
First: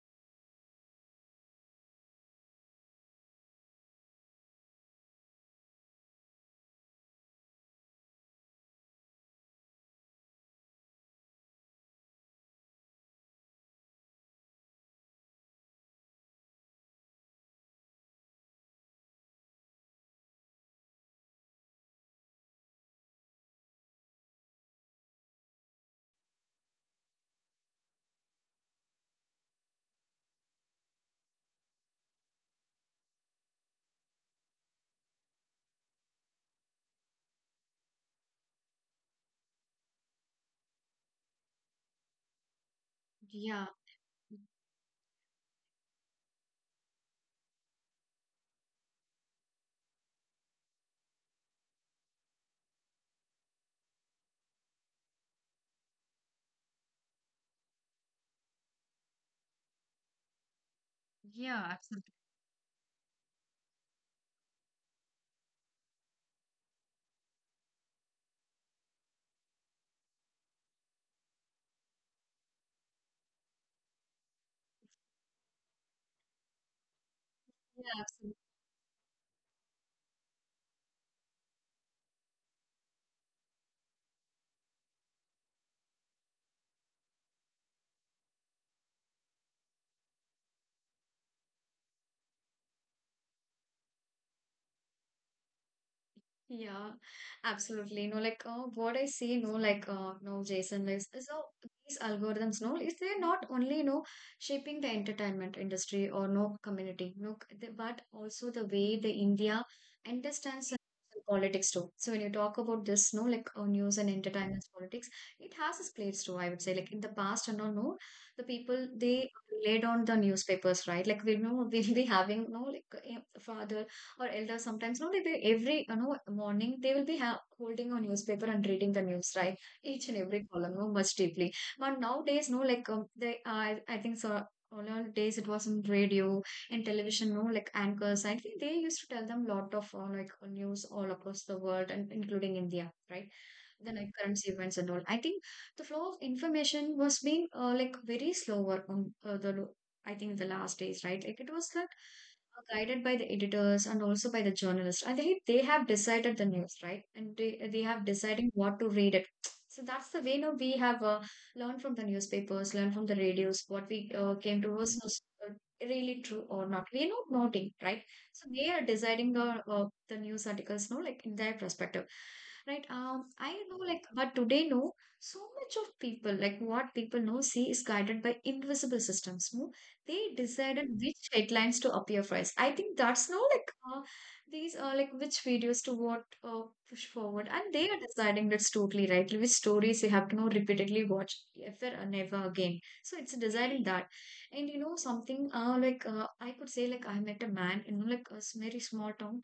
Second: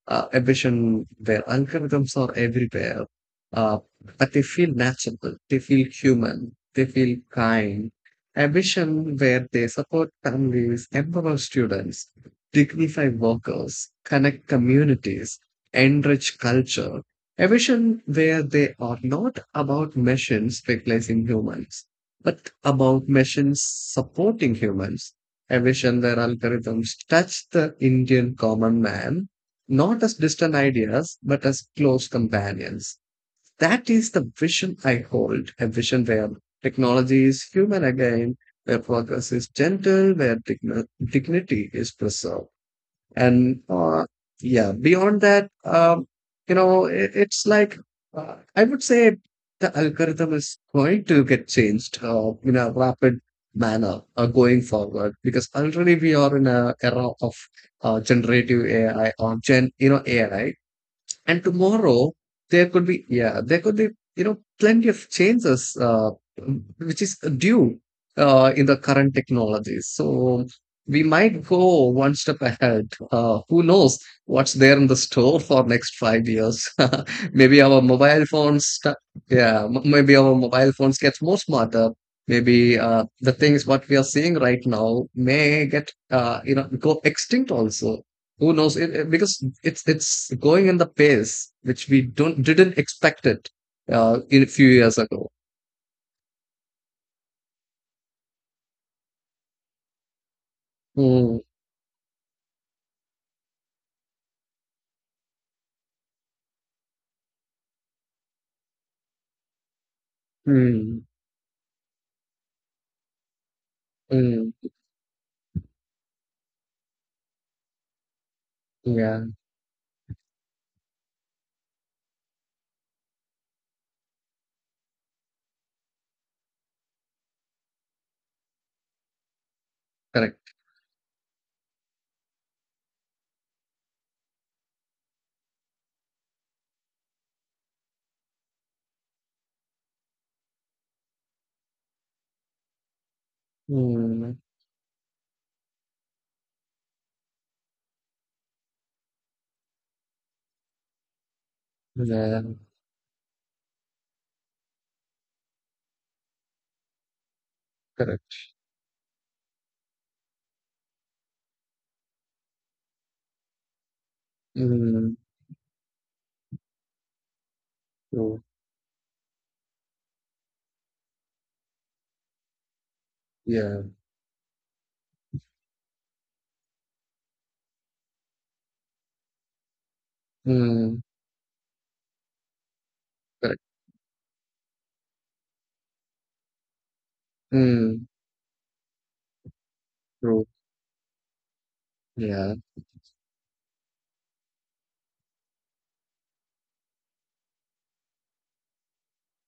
a vision where algorithms are everywhere, uh, but they feel natural, they feel human, they feel kind. A vision where they support families, empower students, dignify workers, connect communities, enrich culture. A vision where they are not about machines replacing humans, but about machines supporting humans evasion, their algorithms touch the Indian common man not as distant ideas, but as close companions. That is the vision I hold, a vision where technology is human again, where progress is gentle, where dignity is preserved and Yeah. Yeah beyond that it, it's like I would say the algorithm is going to get changed in a rapid manner going forward because already we are in a era of generative AI or gen AI and tomorrow there could be plenty of changes which is due in the current technologies. So we might go one step ahead. Who knows what's there in the store for next 5 years? maybe our mobile Yeah, phones, sta- Yeah, maybe our mobile phones get more smarter. Maybe the things what we are seeing right now may get go extinct also, who knows, because it's going in the pace which we don't didn't expect it in a few years ago. yeah, absolutely. No, like what I see, no, like no, Jason, like Mm, so these algorithms, no, is they're not only you know shaping the entertainment industry or no community, no, but also the way the India understands the mm, politics too. So when you talk about this, no, like news and mm, entertainment politics, it has its place too. I would say, like in the past and all, no, the people yeah, they relied on the newspapers, right? Like we know we'll be having no, like father or elders sometimes, no, like they every you know morning they will be ha holding a newspaper and reading the news, right? Each and every correct. column, no, much deeply. But nowadays, no, like I think so. All our days it was in radio and television, no, like anchors. I think they used to tell them lot of news all across the world and including India, right? Then like Mm, currency events and all. I think the flow of information was being like very slower on I think the last days, right? Like it was like yeah, are guided by the editors and also by the journalists. I think they have decided the news, right? And they have correct. deciding what to read it. So that's the way now we have learned from the newspapers, learned from the radios, what we came to was Mm, uh, really true or not. We are not noting, right? true. So they are deciding the the news articles, no, like in their perspective, right? I know, Yeah. like, but today, no, so much of people, like what people know, see is guided by invisible systems, no? They decided Mm, which headlines to appear first. I think that's no correct. These are like which videos to what push forward, and they are Mm, deciding that's totally right. Which stories you have to true. know repeatedly watch ever and never Yeah. again. So it's deciding that, and you know something I could say like I met a man you know like very small town.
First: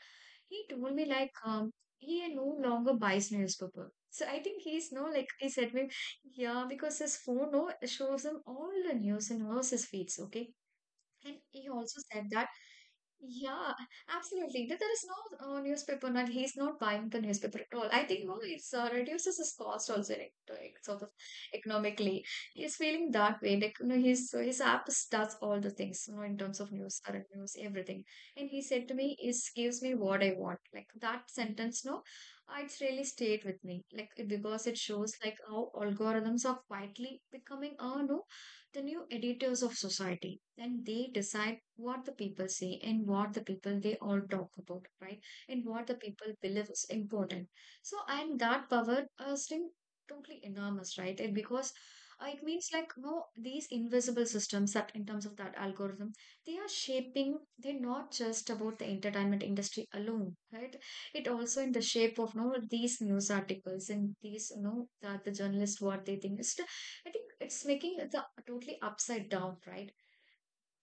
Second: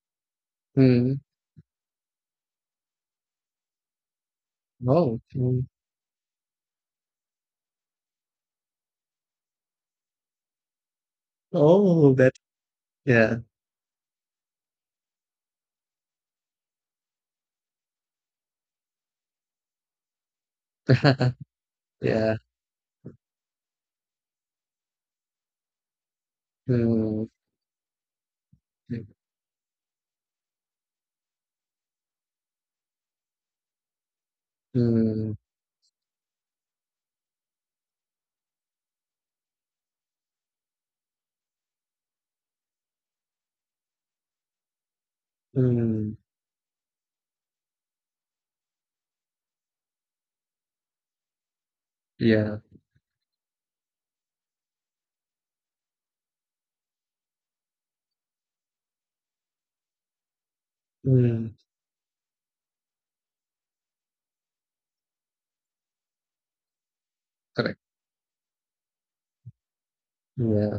He told me Mm, like he no longer buys newspaper. So I think he's no oh. like he Mm, said me yeah, because his phone no shows him all the news and all his feeds, okay? And he also oh, said that. that, Yeah. yeah, absolutely, that there is no newspaper, and he's not buying the newspaper at all. I think no, it's reduces his cost also, like, sort of economically. yeah. He's feeling that way, like you know, his does all the things, you know, in terms of news, Mm, current news, everything. And he said to me, "It gives me what I want." Like that sentence, no, it's really stayed with me, because it shows mm, like how algorithms are quietly becoming, no the new editors of society, and they decide what the people say and what the people they all talk about, right, and what the mm, people believe is important. So and that power still totally enormous, right, and because it yeah. means like no these invisible systems that in terms of that algorithm, they are shaping. They're not just about the entertainment industry alone, right. It Mm, also in the shape of no these news articles and these you know that the journalists what they think is, I think it's correct. making it the totally upside down, right? Yeah.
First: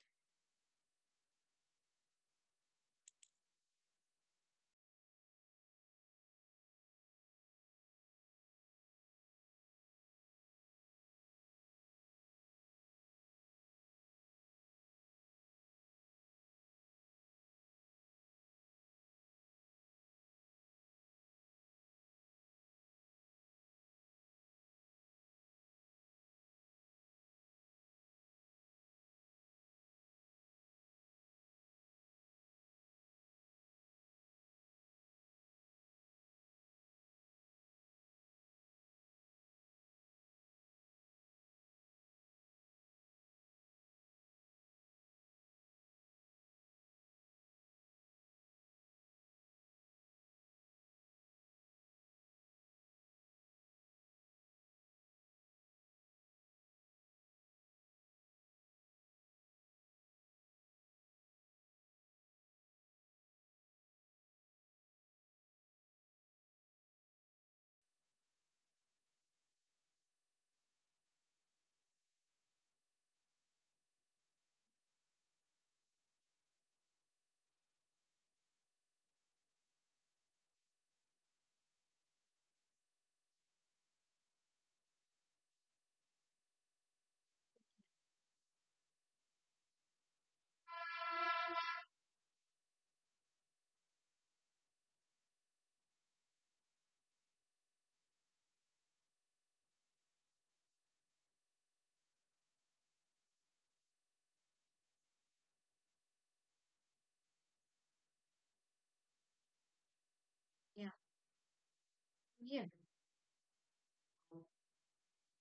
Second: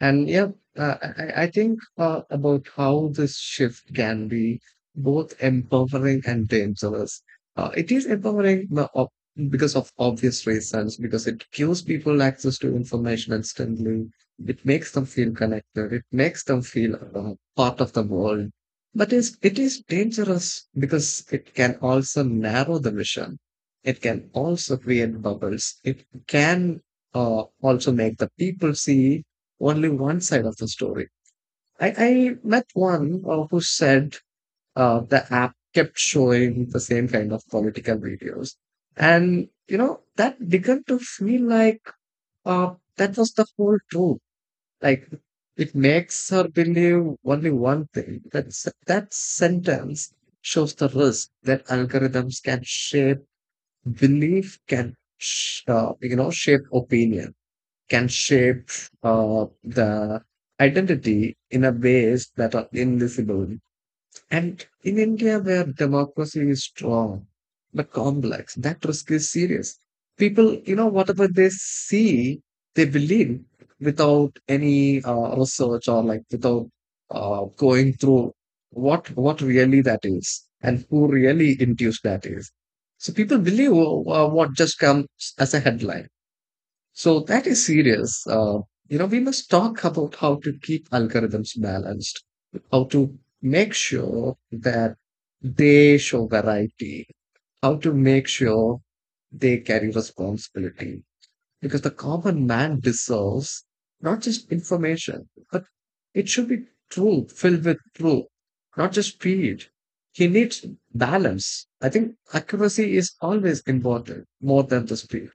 And yeah, I think about how this shift can be both empowering and dangerous. It is empowering because of obvious reasons, because it gives people access to information instantly. It makes them feel connected. It makes them feel part of the world. But it is dangerous because it can also narrow the mission. It can also create bubbles. It can also make the people see only one side of the story. I met one who said the app kept showing the same kind of political videos. And, that began to feel like that was the whole truth. Like, it makes her believe only one thing. That sentence shows the risk that algorithms can shape belief, can, shape opinion can shape the identity in a ways that are invisible. And in India, where democracy is strong but complex, that risk is serious. People, whatever they see, they believe without any research or like without going through what really that is and who really induced that is. So people believe what just comes as a headline so that is serious. We must talk about how to keep algorithms balanced, how to make sure that they show variety, how to make sure they carry responsibility. Because the common man deserves not just information, but it should be true, filled with truth, not just speed. He needs Yeah. balance. I think Yeah. accuracy is always important more than the speed.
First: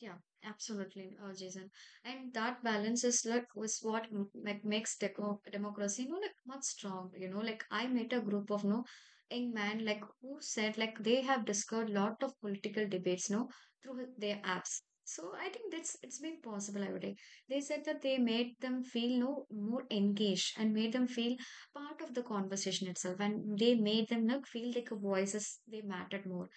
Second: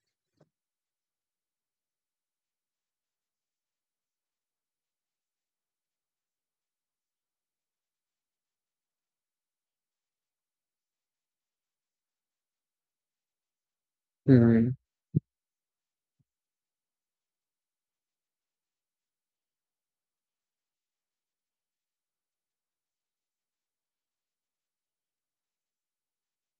Yeah, absolutely, Jason. And that balance is like was what makes deco democracy, you know, like much strong. You know, like I met a group of no young man like who said like they have discovered lot of political debates, no, through their Mm, apps. So I think that's it's been possible. I would say they said that they made them feel no more engaged and made them feel part of the conversation itself, and they made them look feel like a voices they mattered more.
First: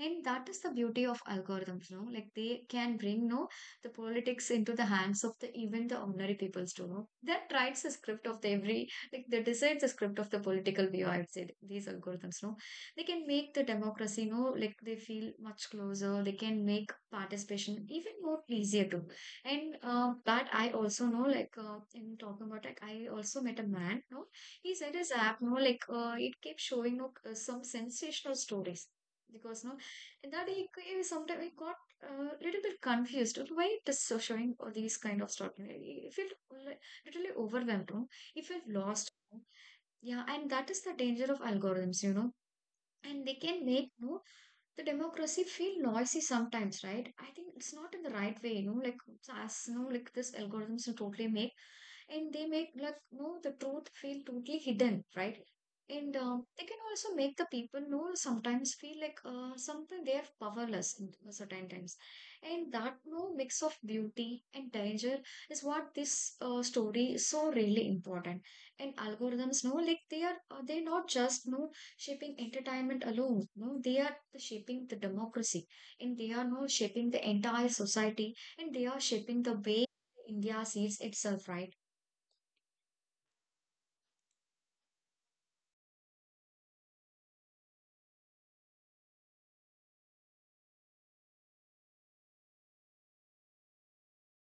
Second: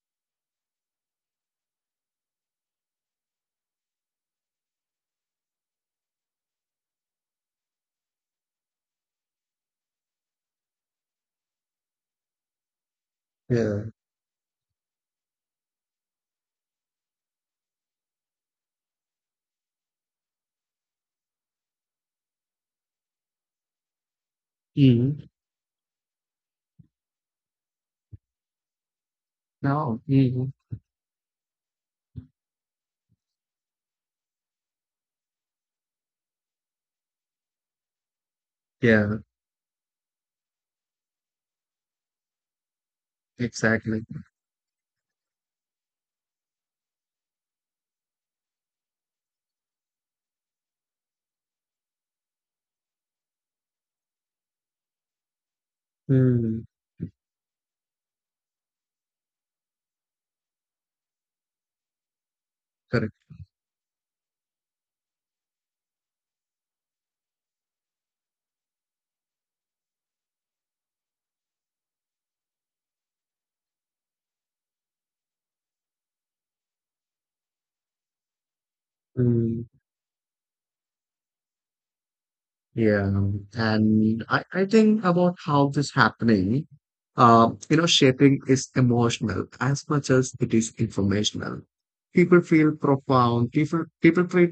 And that is the beauty of algorithms, no? Like they can bring no the politics into the hands of the even the ordinary peoples to know. That writes the script of the every like they decide the script of the political view, I would say these algorithms, no? They can make the yeah. democracy, no, like they feel much closer, they can make participation even more easier too. And that I also know, in talking about like I also met a man, no, he said his app, no, it kept showing no, some sensational stories because no, No. and that Mm. he sometimes he got a little bit confused. Of why it is so showing all these kind of stuff? He felt like, literally overwhelmed. No? He felt lost. Yeah, Yeah, and that is the danger of algorithms, you know, and they can make exactly. you know, the democracy feel noisy sometimes, right. I think it's not in the right way, you know, like as you know like this algorithms will totally make and they make like you know the truth feel totally hidden, right. And they Mm. can also make the people you know sometimes feel like something they are powerless in certain times, and that you Correct. know, mix of beauty and danger is what this story is so really important. And algorithms, you know, like they are they're not just you know shaping entertainment alone. No, they are the shaping the democracy, and they are no shaping the entire society, and they are shaping the Mm. way India sees itself. Right? Yeah. And I think about how this happening, shaping is emotional as much as it is informational. People feel profound. People feel,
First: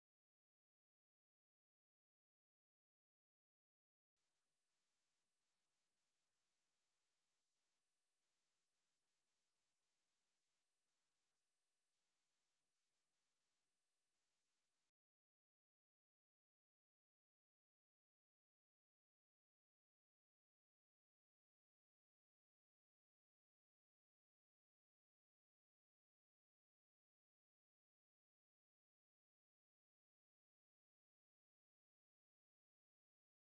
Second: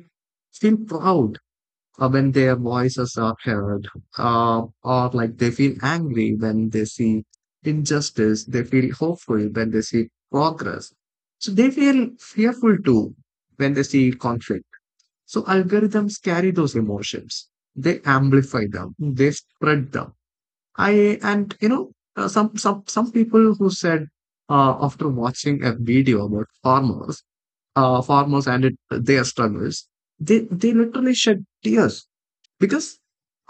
feel proud when their voices are heard, or like they feel angry when they see injustice, they feel hopeful when they see progress. So they feel fearful too when they see conflict. So algorithms carry those emotions, they amplify them, they spread them. I and some people who said after watching a video about farmers, and their struggles, they literally shed tears because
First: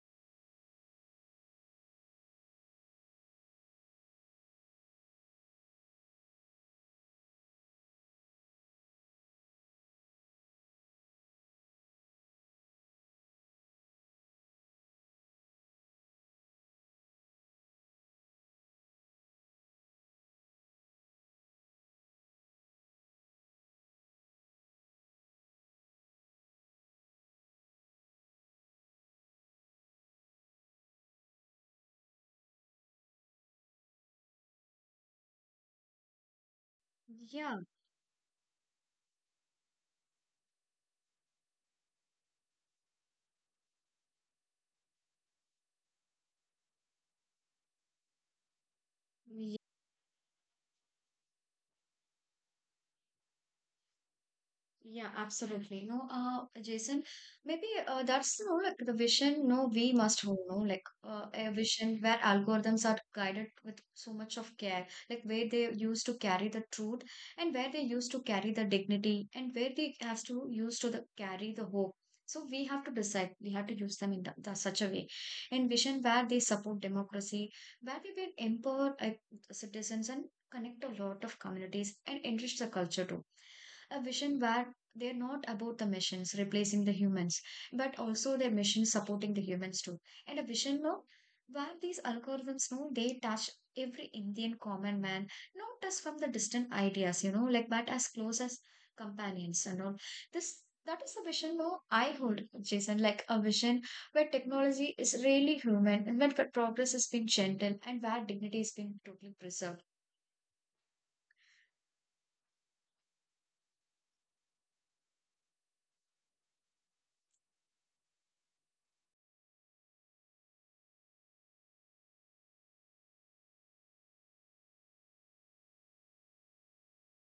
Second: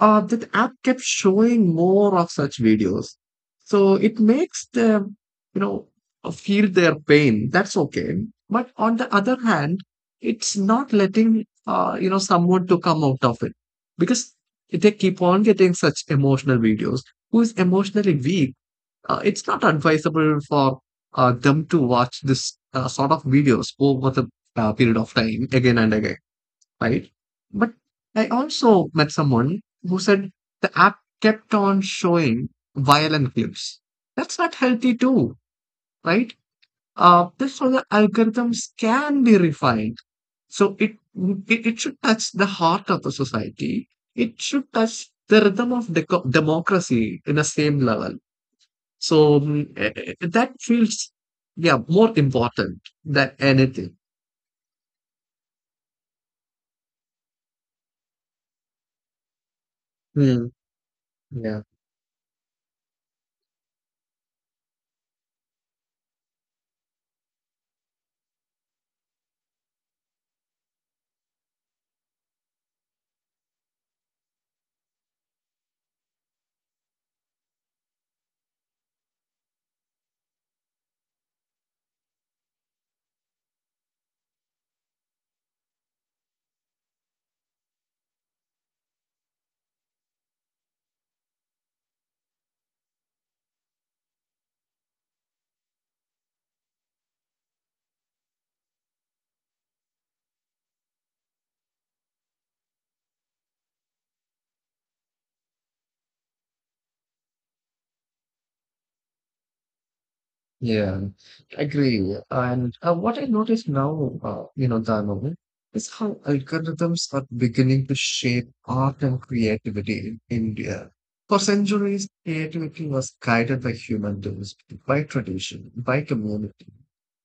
that app kept showing more of such videos. So it makes them, you know, feel their pain. That's okay. But on the other hand, it's not letting, someone to come out of it because they keep on getting such emotional videos. Who is emotionally weak? It's not advisable for them to watch this sort of videos over the period of time again and again, right? But I also met someone who said the app kept on showing violent clips. That's not healthy too, right? That's Yeah, how the algorithms can be refined. So it should touch the heart of the society. It should touch the rhythm of democracy in the same level. So yeah. That feels yeah more important than anything. Yeah, absolutely. No, Jason, maybe that's you know, like the vision. No, we must hold. Hmm. No, a Yeah. vision where algorithms are guided with so much of care, like where they used to carry the truth, and where they used to carry the dignity, and where they have to use to the, carry the hope. So we have to decide. We have to use them in such a way, and vision where they support democracy, where we will empower citizens and connect a lot of communities and enrich the culture too, a vision where they're not about the machines replacing the humans, but also their machines supporting the humans too. And a vision now where these algorithms know they touch every Indian common man, not as from the distant ideas, you know, like but as close as companions and all. This that is a vision though I hold, Jason, like a vision where technology is really human and where progress has been gentle and where dignity has been totally preserved. Yeah, agree. And what I notice now, Dharmavan, is how algorithms are beginning to shape art and creativity in India. For centuries, creativity was guided by human tools, by tradition, by community.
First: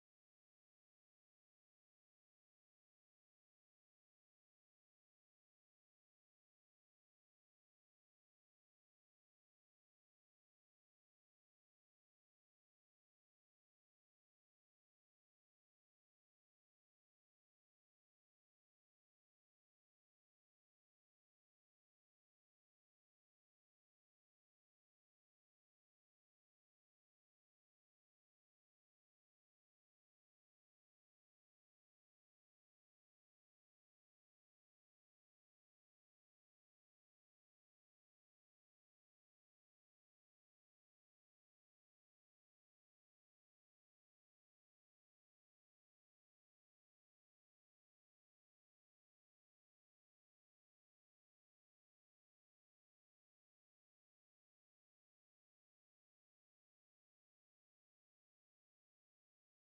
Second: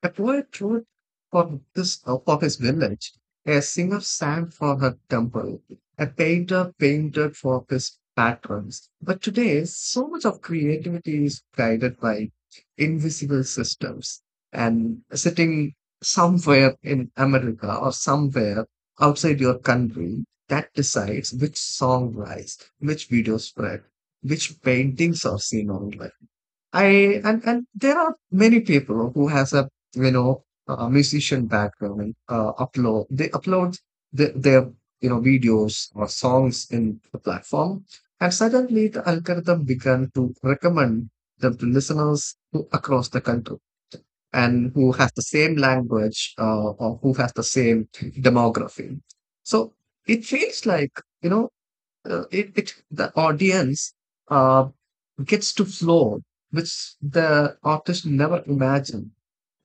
A poet wrote for his village. A singer sang for her temple. A painter painted for his patrons. But today, so much of creativity is guided by invisible systems and sitting somewhere in America or somewhere outside your country that decides which song rise, which video spread, which paintings are seen online. I and there are many people who has a you know a musician background and upload their videos or songs in the platform, and suddenly the algorithm began to recommend them to listeners who, across the country and who has the same language or who has the same demography. So it feels like you know it the audience uh, gets to flow, which the artist never imagined.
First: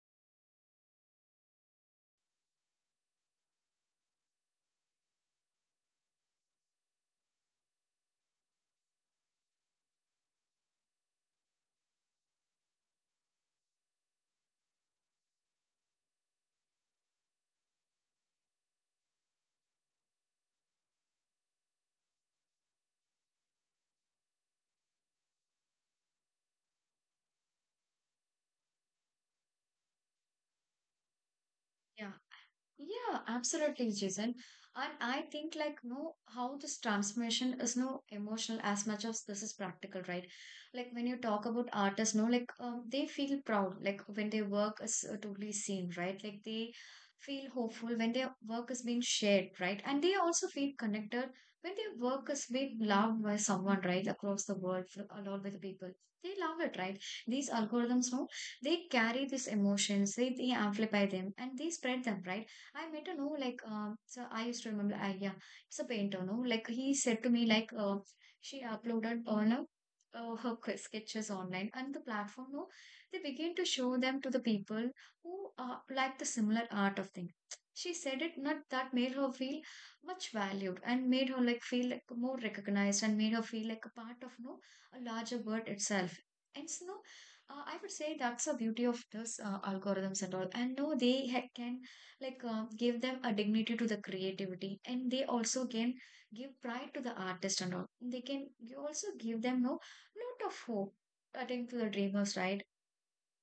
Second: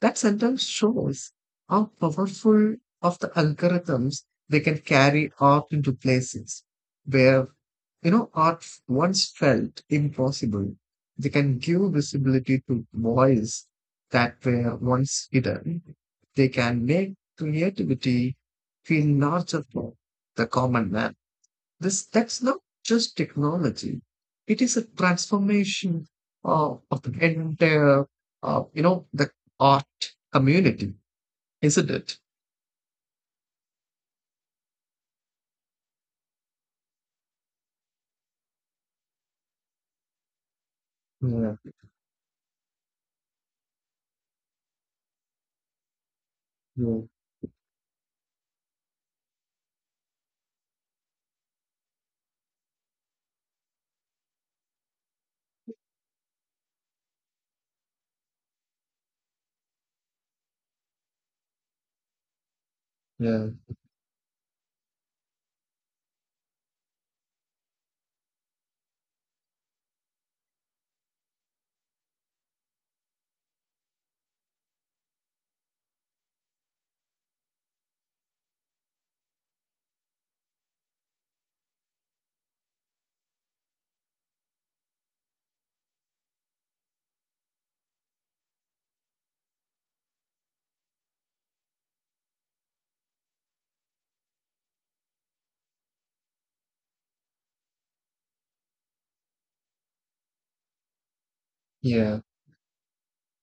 That sentence shows how powerful of the algorithms they can carry art into places where art once felt impossible. They can give visibility to voice that were once hidden. They can make creativity feel larger for the common man. This That's not just technology. It is a transformation of the entire, the art community, isn't Yeah. it? Yeah, absolutely, Jason. And I think like no, how this transformation is no emotional as much as this is practical, right? Like when you talk Yeah, about artists, no, like they feel proud, like when their work is totally seen, right? Like they yeah, feel hopeful when their work is being shared, right? And they also feel connected when their work is being loved by someone, right, across the world, along with the people. They love it, right? These algorithms, no, they carry these emotions, they amplify them, and they spread them, right? I met a no yeah, like so I used to remember I yeah it's a painter no like he said to me like she uploaded on a her sketches online and the platform no they begin to show them to the people who like the similar art of thing. She said it not that made her feel much valued and made her like feel like more recognized and made her feel like a part of no a larger world itself. And so no I would say that's the beauty of this algorithms and all. And no, can give them a dignity to the creativity, and they also can give pride to the artist, and all they can you also give them no lot of hope I to the yeah, dreamers, right.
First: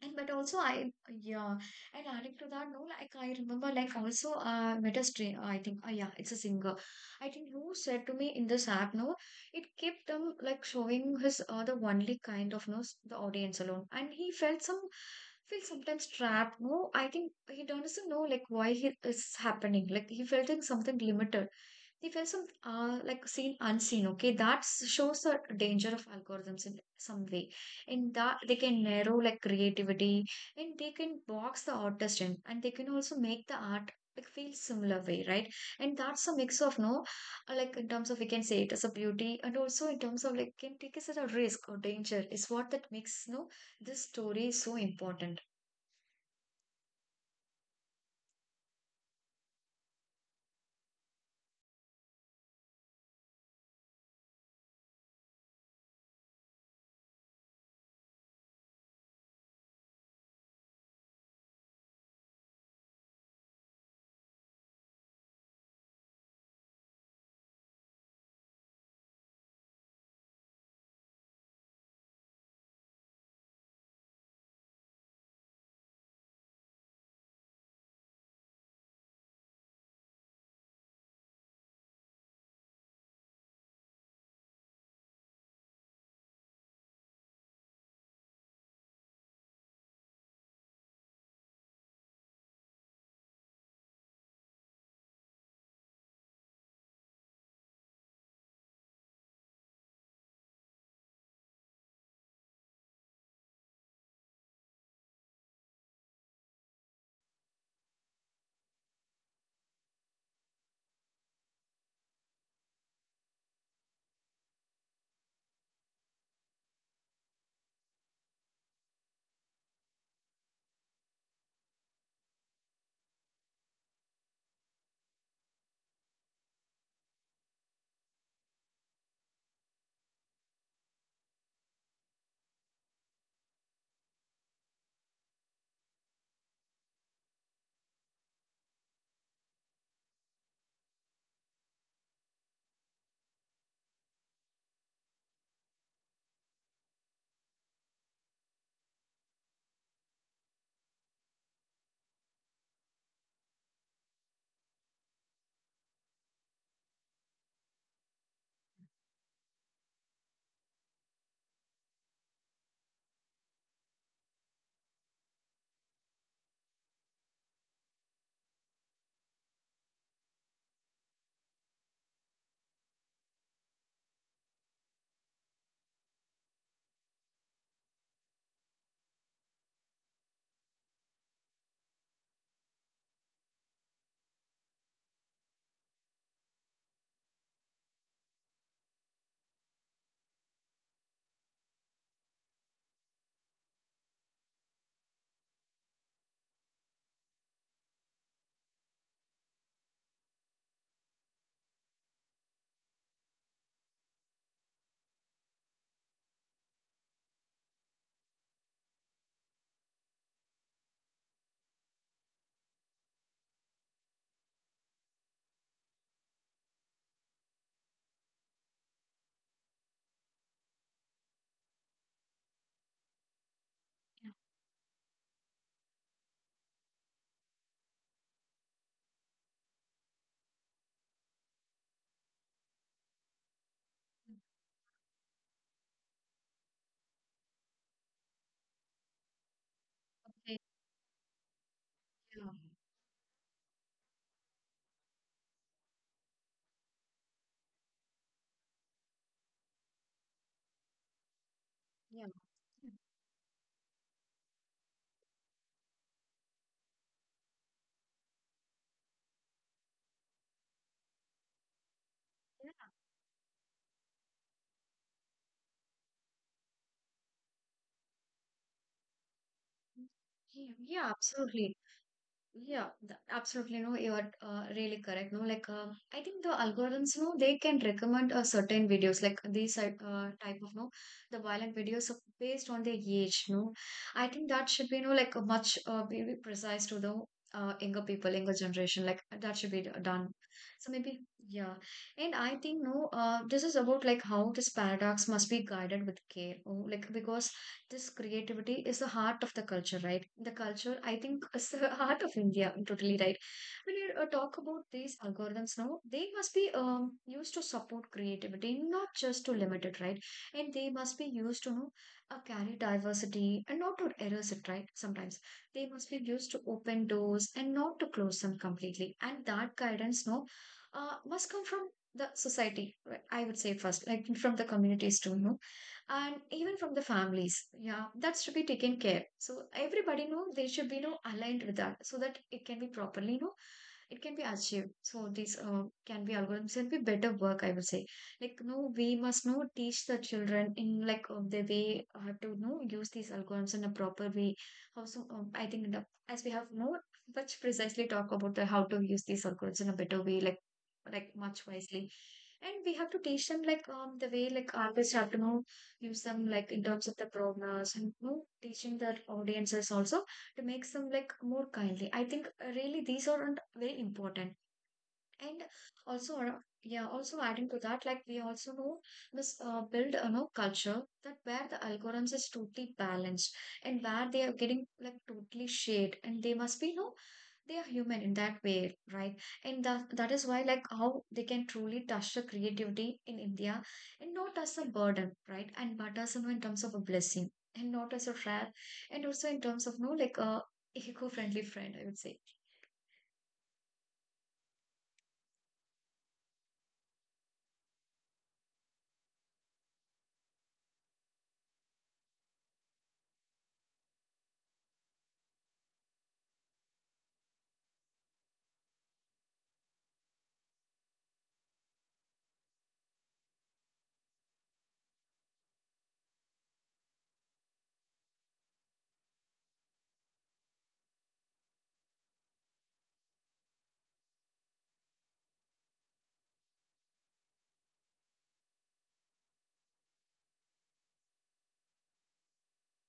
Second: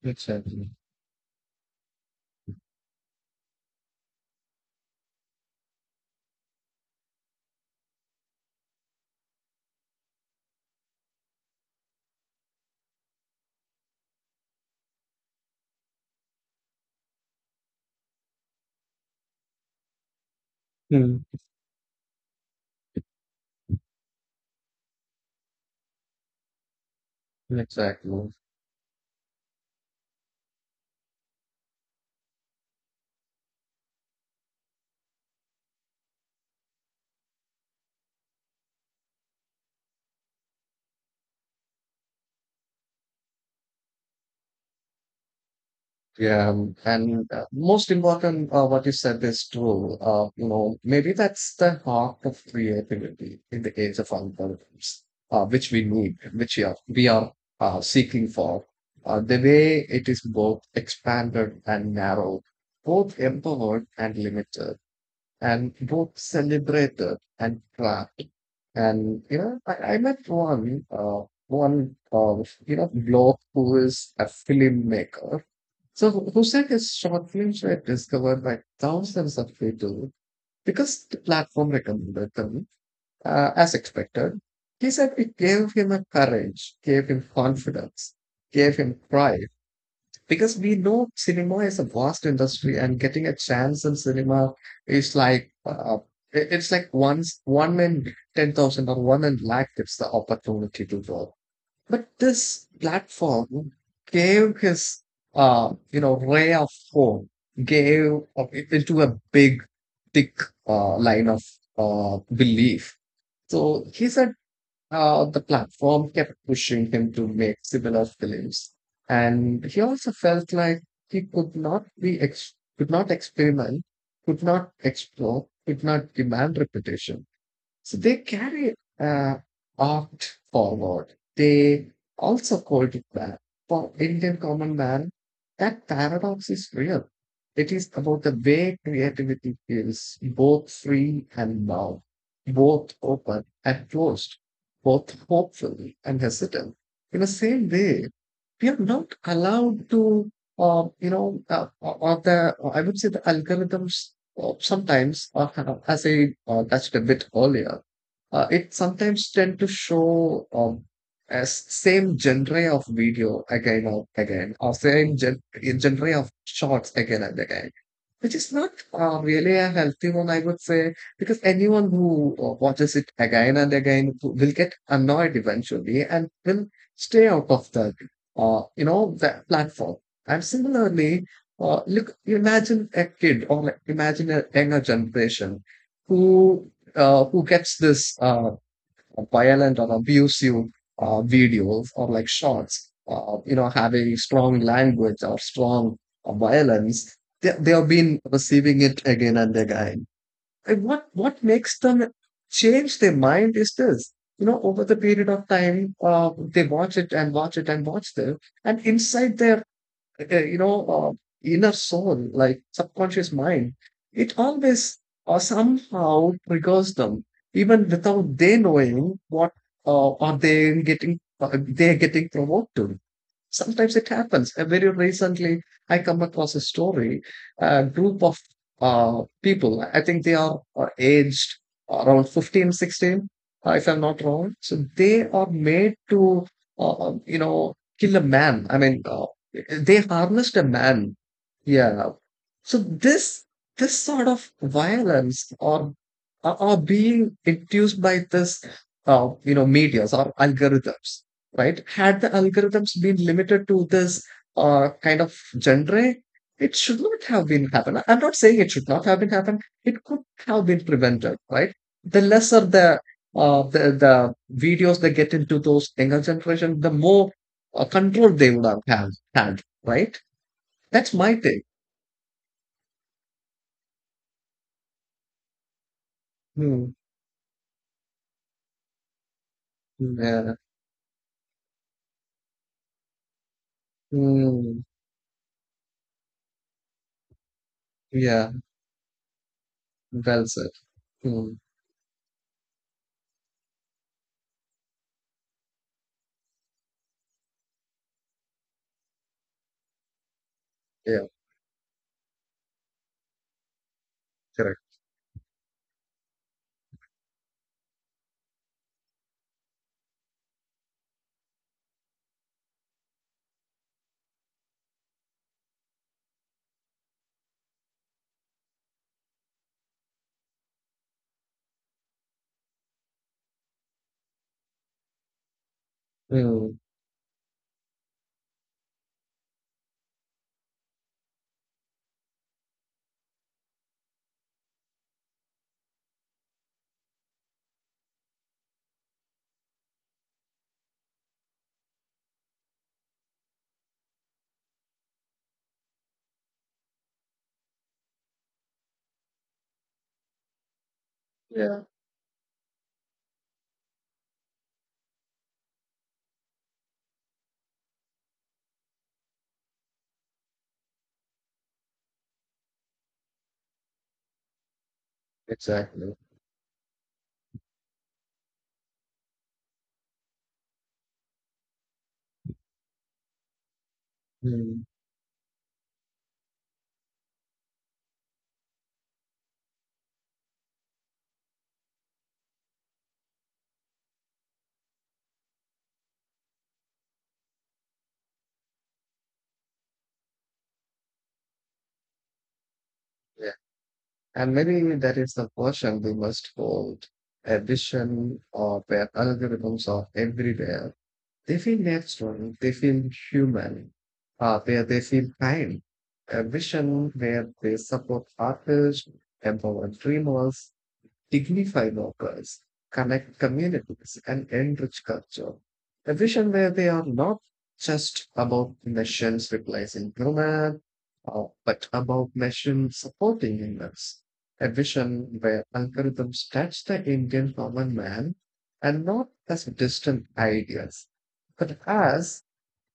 And but also exactly. I yeah, and adding to that, no, like I remember like also met a string I think yeah, it's a singer. I think who said to me in this app, no, it kept them like showing his the only kind of no the audience alone. And he felt some feel sometimes trapped. No, I think he doesn't know like why he is happening. Like he felt in something Mm. limited. They felt some like seen unseen. Okay, that shows the danger of algorithms in some way, and Exactly. that they can narrow like creativity, and they can box the artist in, and they can also make the art like feel similar way, right? And that's a mix of no, like in terms of we can say it as a beauty, and also in terms of like can take us at a risk or danger is what that makes no this story so important. Yeah, and most important, what you said is true. Maybe that's the heart of creativity in the age of algorithms, which we need, which we are seeking for. The way it is both expanded and narrowed, both empowered and limited, and both celebrated and trapped. And I met one bloke who is a filmmaker. So who said his short films were discovered by thousands of people because the platform recommended them, as expected. He said it gave him a courage, gave him confidence, gave him pride because we know cinema is a vast industry, and getting a chance in cinema is like it's like once one in 10,000 or one in lakh gets the opportunity to go. But this platform gave his ray of hope, gave into a big thick line of belief. So he's a The platform kept pushing him to make similar films, and he also felt like he could not experiment, could not explore, could not demand repetition. So they carry art forward. They also called it that for Indian common man. That paradox is real. It is about the way creativity feels both free and bound, both open and closed, both hopeful and hesitant. In the same way, we are not allowed to, you know, or the, I would say, the algorithms or sometimes, as I touched a bit earlier, it sometimes tend to show as same genre of video again and again, or genre of shots again and again, which is not really a healthy one, I would say, because anyone who watches it again and again will get annoyed eventually and will stay out of that, the platform. And similarly, look, imagine a kid, or like, imagine a younger generation who who gets this violent or abusive videos or like shots, having strong language or strong violence. They have been receiving it again and again. And what makes them change their mind is this. You know, over the period of time, they watch it and watch it and watch them, and inside their uh, you know uh, inner soul, like subconscious mind, it always somehow triggers them, even without they knowing what are they getting they're getting provoked to. Sometimes it happens. Very recently I come across a story. A group of people, I think they are aged around 15, 16, if I'm not wrong, so they are made to uh, you know kill a man. I mean, they harnessed Okay, a man. Yeah. yeah, So this sort of violence, or are being induced by this medias or algorithms, right? Had yeah. the algorithms been limited to this kind of genre, it should not have been happened. I'm not saying it should not have been happened, it could have been prevented, right? The lesser the the videos they get into those younger generation, the more control they would have had have, right? Yeah, yeah, That's my take. absolutely. Yeah, absolutely. No, you are really correct. No, I think the Hmm. algorithms, no, they can recommend certain videos, like Yeah. type of no, the violent videos based on their age. No, I think that Hmm. should be no, much be precise to the younger people, younger Yeah. generation. Like that should be done. Well said. So maybe Hmm. yeah, and I think no, this is about like how this paradox must be guided with care. Oh, like because this creativity is the heart of the culture, right? The culture, I Yeah. think, is the heart of India, totally right. When you talk about Correct. these algorithms now, they must be used to support creativity, not just to limit it, right? And they must be used to know, carry diversity and not to erase it, right? Sometimes they must be used to open doors and not to close them completely. And that guidance, no, must come from the society, right? I would say first, like from the communities too, no? And even Hmm. from the families, yeah, that should be taken care, so everybody know they should be, you know, aligned with that, so that it can be properly, it can be achieved. So these can be algorithms can be better work, I would say. Like no, we must know teach the children in like the way how to, you know, use these algorithms in a proper way. Also I think the, as we have more much precisely talk about the how to use these algorithms in a better way, like much Yeah. wisely, and we have to teach them like, um, the way like always have to know. Give some like in terms of the programs and, you know, teaching their audiences also to make some like more kindly. I think really these are very important. And Exactly. also, yeah, also adding to that, like we also know this build a know culture that where the algorithms is totally balanced, and where they are getting Hmm. like totally shade, and they must be, you know, they are human in that way, right? And that is why like how they can truly touch the creativity in India, and not as a burden, right? And but as you know, in terms of a blessing, and not as a wrath, and also in terms of no, like a eco-friendly friend, I would say. Yeah. And maybe that is the portion we must hold. A vision of where algorithms are everywhere. They feel natural. They feel human. Where they feel kind. A vision where they support artists, empower dreamers, dignify workers, connect communities, and enrich culture. A vision where they are not just about machines replacing humans, but about machines supporting humans. A vision where algorithms touch the Indian common man and not as distant ideas, but as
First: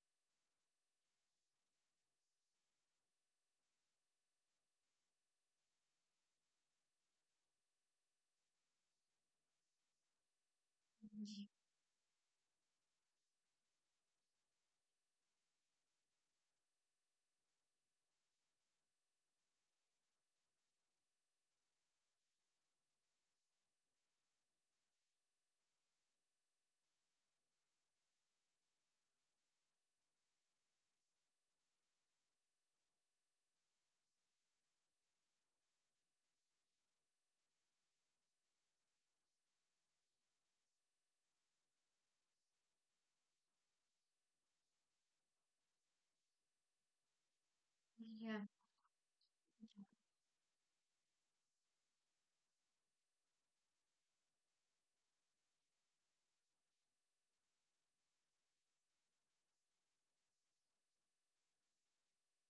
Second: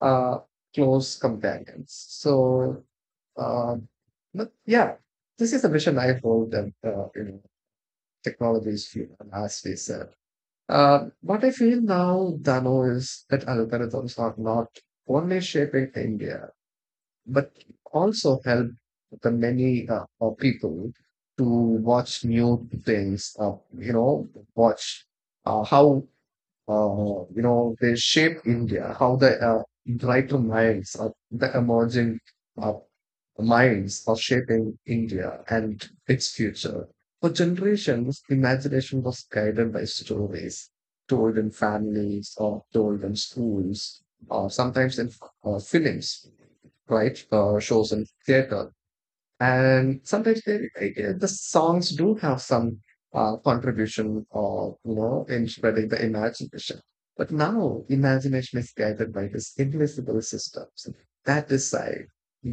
uh, close companions. Uh, but yeah, this is a vision I hold, and technologies feel, as we said. What I feel now, Dano, is that algorithms are not only shaping India, but also help the many people to watch new things, you know, watch how they shape India, how the brighter minds of the emerging uh, minds are shaping India and its future. For generations, imagination was guided by stories told in families or told in schools, or sometimes in films, right? Shows in Yeah. theater, and sometimes they, like, the songs do have some contribution, or you know, in spreading the imagination. But now imagination is guided by this invisible systems that decide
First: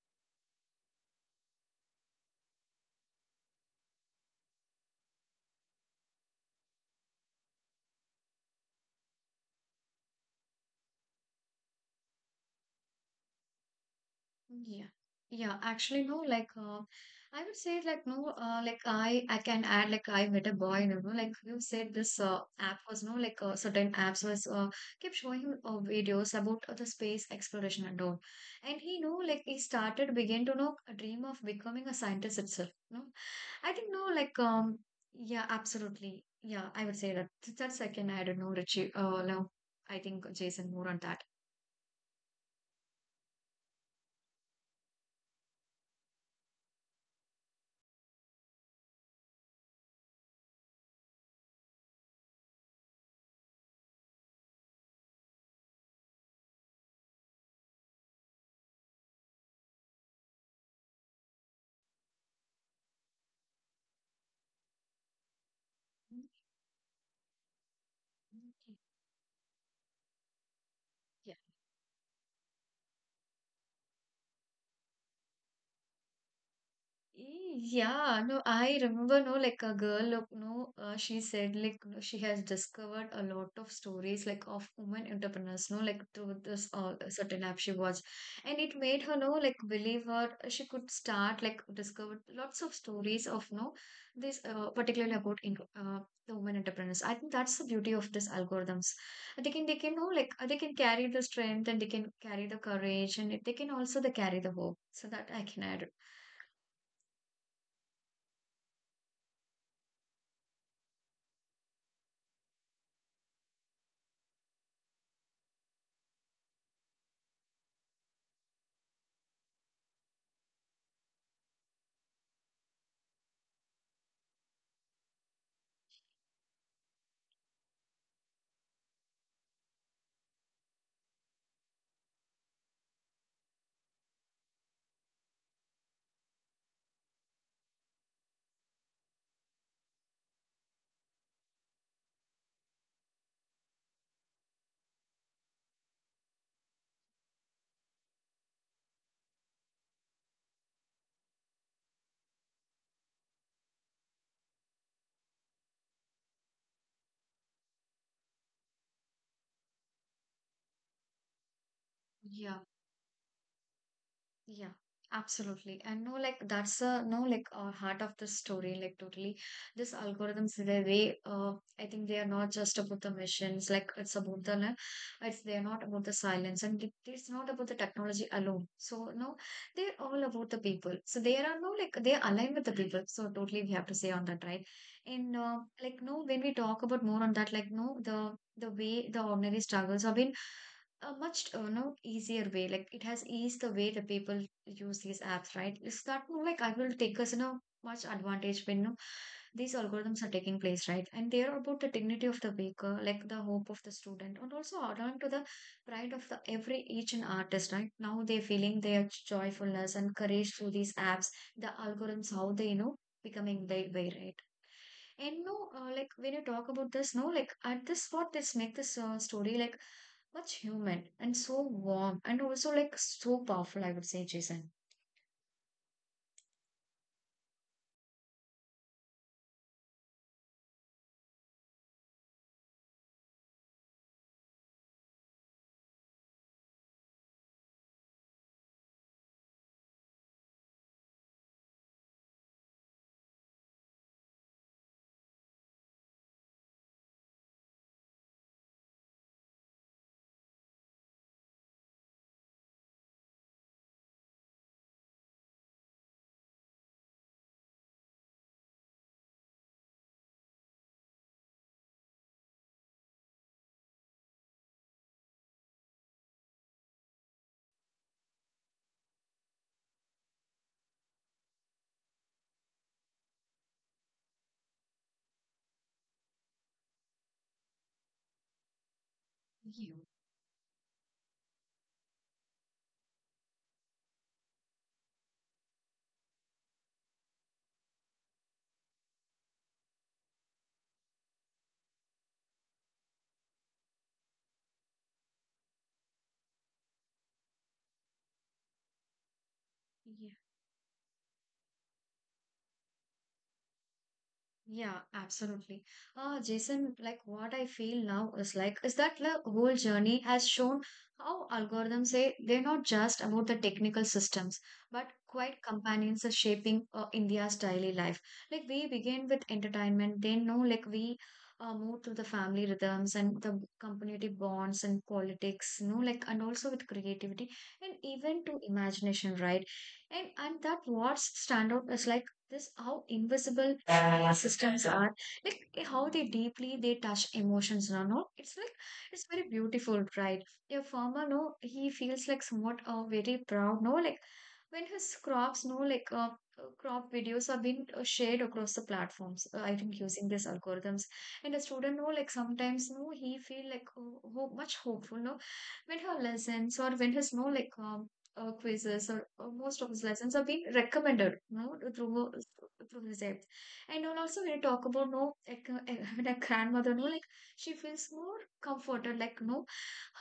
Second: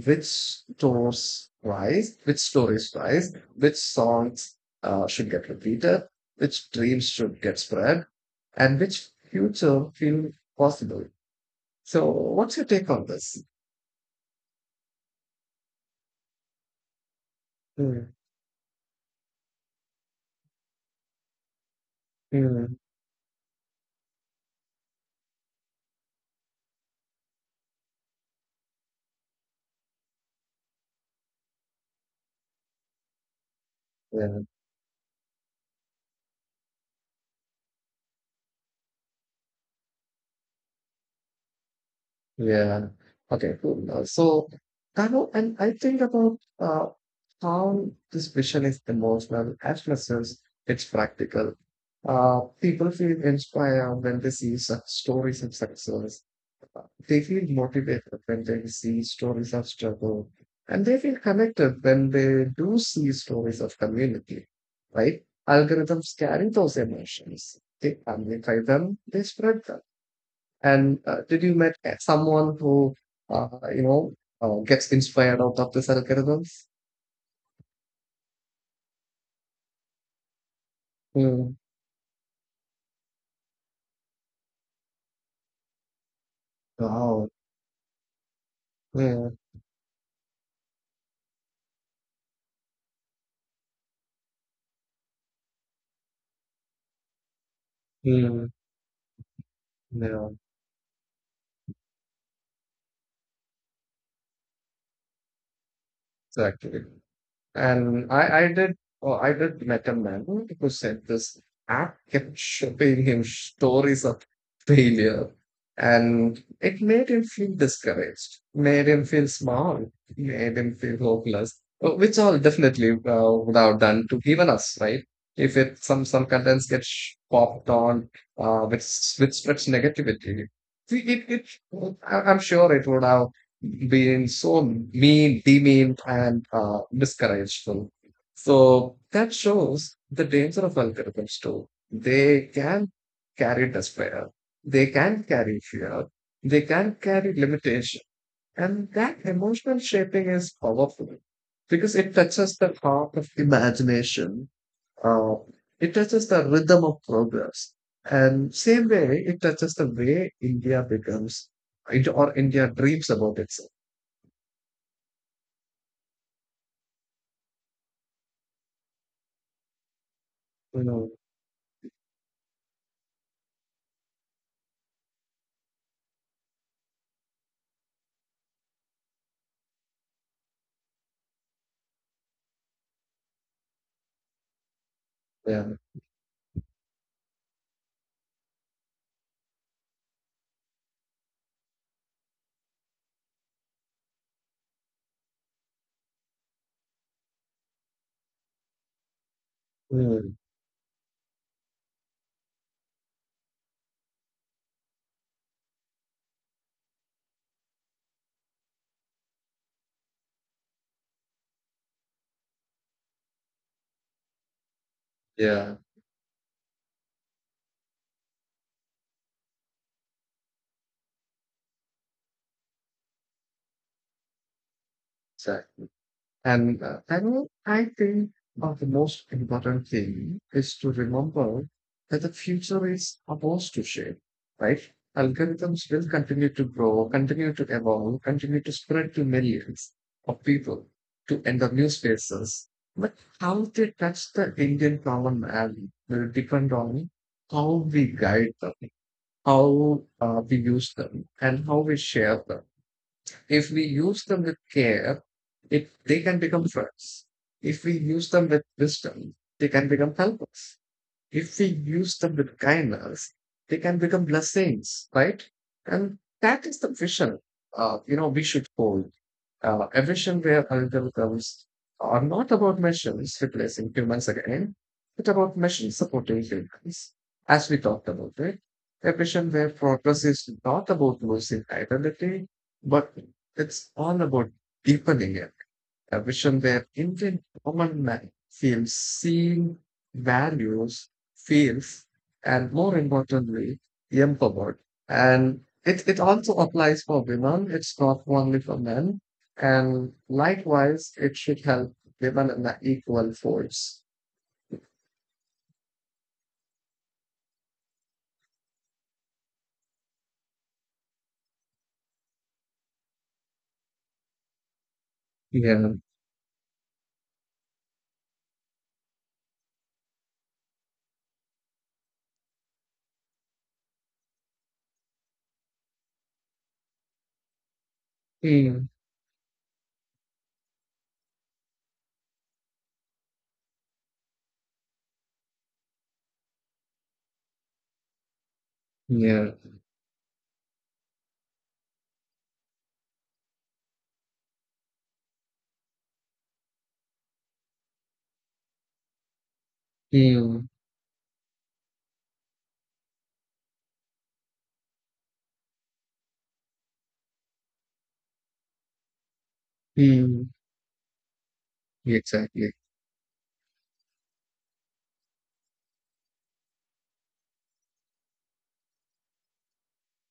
which stories rise, which songs should get repeated, which dreams should get spread, and which future feel possible. So what's your take on this? Yeah. Yeah, actually no, like I would say like Mm, no, like I can add, like I met a boy, you know, like you said this app mm. was no like certain apps was kept showing videos about the space exploration and all, and he know like he started begin to know a dream of becoming a scientist itself. No, I think no like, Yeah. um, yeah absolutely, yeah, I would say that. That's I can add, no, Richie, no, I think Jason more on that. Yeah. Okay, cool. So, Kano, and I think about how this vision is emotional as much as it's practical. People feel inspired when they see such stories of success. They feel motivated when they see stories of struggle. And they feel connected when they do see stories of community, right? Algorithms carry those emotions. They amplify them, they spread them. And Yeah. did you met someone who, uh, you know, gets inspired out of these algorithms? E yeah, no, I remember, no, like a girl, look, no, she said, Mm. like, no, she has discovered a lot of stories, like, of women entrepreneurs, no, like, through this Oh, certain app she watched. And it made her, no, yeah, like, believe her, she could start, like, discover lots of stories of, no, this, particularly about in, the women entrepreneurs. I think that's the beauty of this mm, algorithms. They can, no, yeah, like, they can carry the strength, and they can carry the courage, and they can also they carry the hope. So that I can add. exactly. And I did, oh, I did met a man who said this app kept showing him stories of failure, and it made him feel discouraged, made him feel small, made him feel hopeless, which all definitely would have done to even us, right? If it some contents popped on, which spreads negativity, we it it I- I'm sure it would have being so mean, demean, and discourageful. So that shows the danger of algorithms too. They can carry despair, they can carry fear, they can carry limitation. And that emotional shaping is powerful because it touches the heart of imagination, uh, it touches the rhythm of progress. And same way, it touches the way India becomes or Yeah. India dreams about itself. Yeah, absolutely. And no, like that's a no, like heart of the story. Like totally, this algorithms Mm. they I think they are not just about the machines. Like it's about the no, it's they are not about the silence, and it's not about the technology alone. So no, they're all about the people. So they are no like they are aligned with the people. So totally, we have to say on that, right? And Yeah. Like no, when we talk about more on that, like no, the way the ordinary struggles have been a much no easier way. Like it has eased the way the people use these apps, right? It's not like I will take us, you know, much advantage when, you know, these algorithms Mm. are taking place, right? And they are about the dignity of the baker, like the hope of the student, and also adhering to the pride of the every each and artist, right? Now they're feeling their joyfulness and courage through these apps, the algorithms, how they, you know, becoming their way, right? And Yeah. no, like when you talk about this, no, like at this what this make this story like much human and so warm and also like so powerful, I would say, Jason. Exactly. And I mean, I think of the most important thing is to remember that the future is ours to shape, right? Algorithms will continue to grow, continue to evolve, continue to spread to millions of people, to enter new spaces. But how they touch the Indian common man will depend on how we guide them, how we use them, and how we share them. If we use them with care, it, they can become friends. If we use them with wisdom, they can become helpers. If we use them with kindness, they can become blessings, right? And that is the vision, we should hold. A vision where algorithms are not about machines replacing humans again, but about machines supporting humans, as we talked about it. A vision where progress is not about losing identity, but it's all about deepening it. A vision where Indian common man feels seen, values, feels, and more importantly, empowered. And it also applies for women, it's not only for men. And likewise, it should help women in the equal force. Yeah, absolutely. Jason, like what I feel now is like is that the whole journey has shown how algorithms say they're not just about the technical systems, but quite Yeah. companions are shaping India's daily life. Like we begin with entertainment, then know like we move to the family rhythms and the community bonds and politics, you know, like and also with creativity and even to Mm. imagination, right? And that what stand out is like this how invisible systems are like how they deeply they touch emotions, no? No, it's like it's Yeah. very beautiful, right? A farmer, no, he feels like somewhat very proud, no, like when his crops no like crop videos are being shared across the platforms. I think using these Mm. algorithms, and a student, no, like sometimes no he feel like, oh, much hopeful, no, when he listens or when his no like, quizzes or most of his lessons Mm. are being recommended, you know, through Exactly. through his apps. And then also when you talk about no, like, when a grandmother, no, like she feels more comforted, like no,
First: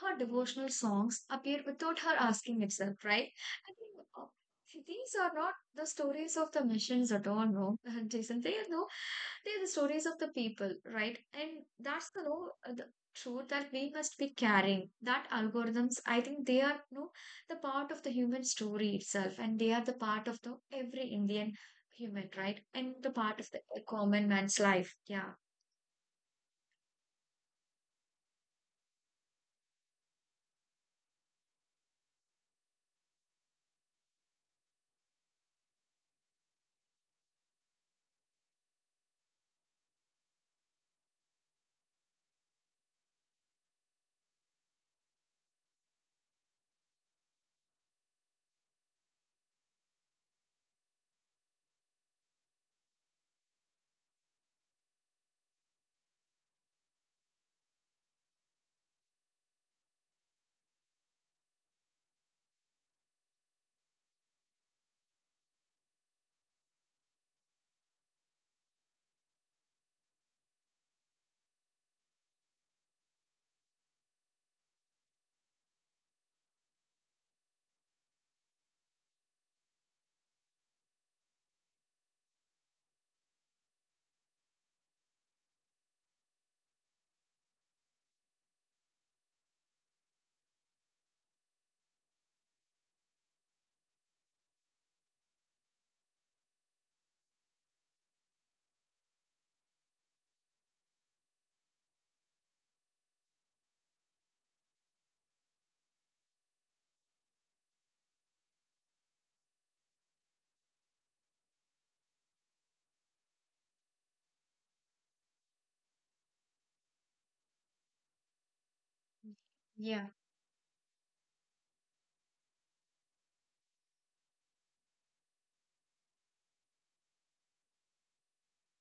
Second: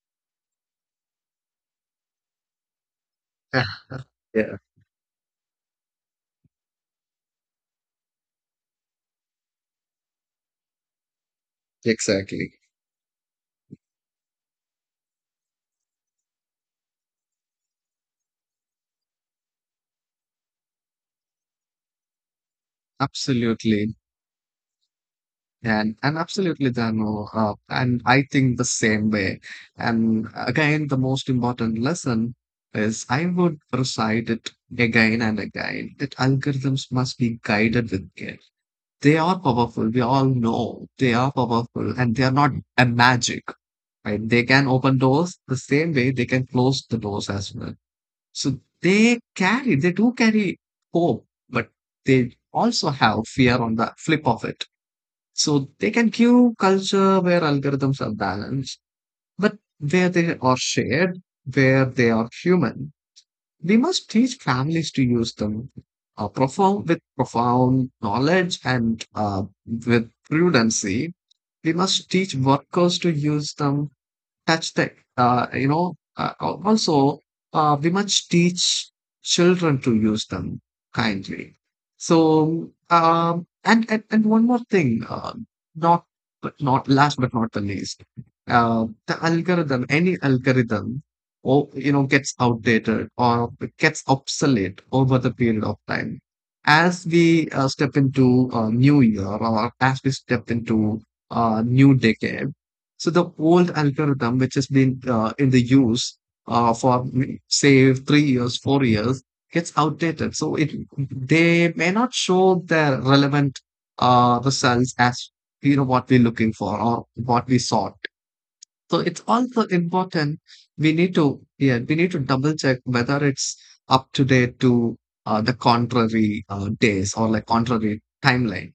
her devotional songs appear without her asking itself, right? I Ah, think yeah, these are not the stories of the missions at all, no, Jason. They are no, they are the stories of the people, right? And that's the no, exactly. The truth that we must be carrying. That algorithms, I think they are no the part of the human story itself, and they are the part of the every Indian human, right? And the part of the Absolutely. common man's life. Yeah. And absolutely, Dano. And I think the same way. And again, the most important lesson is I would recite it again and again that algorithms must be guided with care. They are powerful. We all know they are powerful and they are not a magic, right? They can open doors the same way they can close the doors as well. So they carry, they do carry hope, but they also have fear on the flip of it. So they can give culture where algorithms are balanced, but where they are shared, where they are human. We must teach families to use them profound, with profound knowledge and with prudency. We must teach workers to use them touch tech. You know, al- also We must teach children to use them kindly. So and one more thing, not not last but not the least, the algorithm, any algorithm, or you know, gets outdated or gets obsolete over the period of time. As we step into a new year, or as we step into a new decade, so the old algorithm, which has been in the use for say 3 years, 4 years, gets outdated. So it they may not show their relevant results as you know what we're looking for or what we sought. So it's also Yeah, important. We need to, yeah, we need to double check whether it's up to date to the contrary days or like contrary timeline.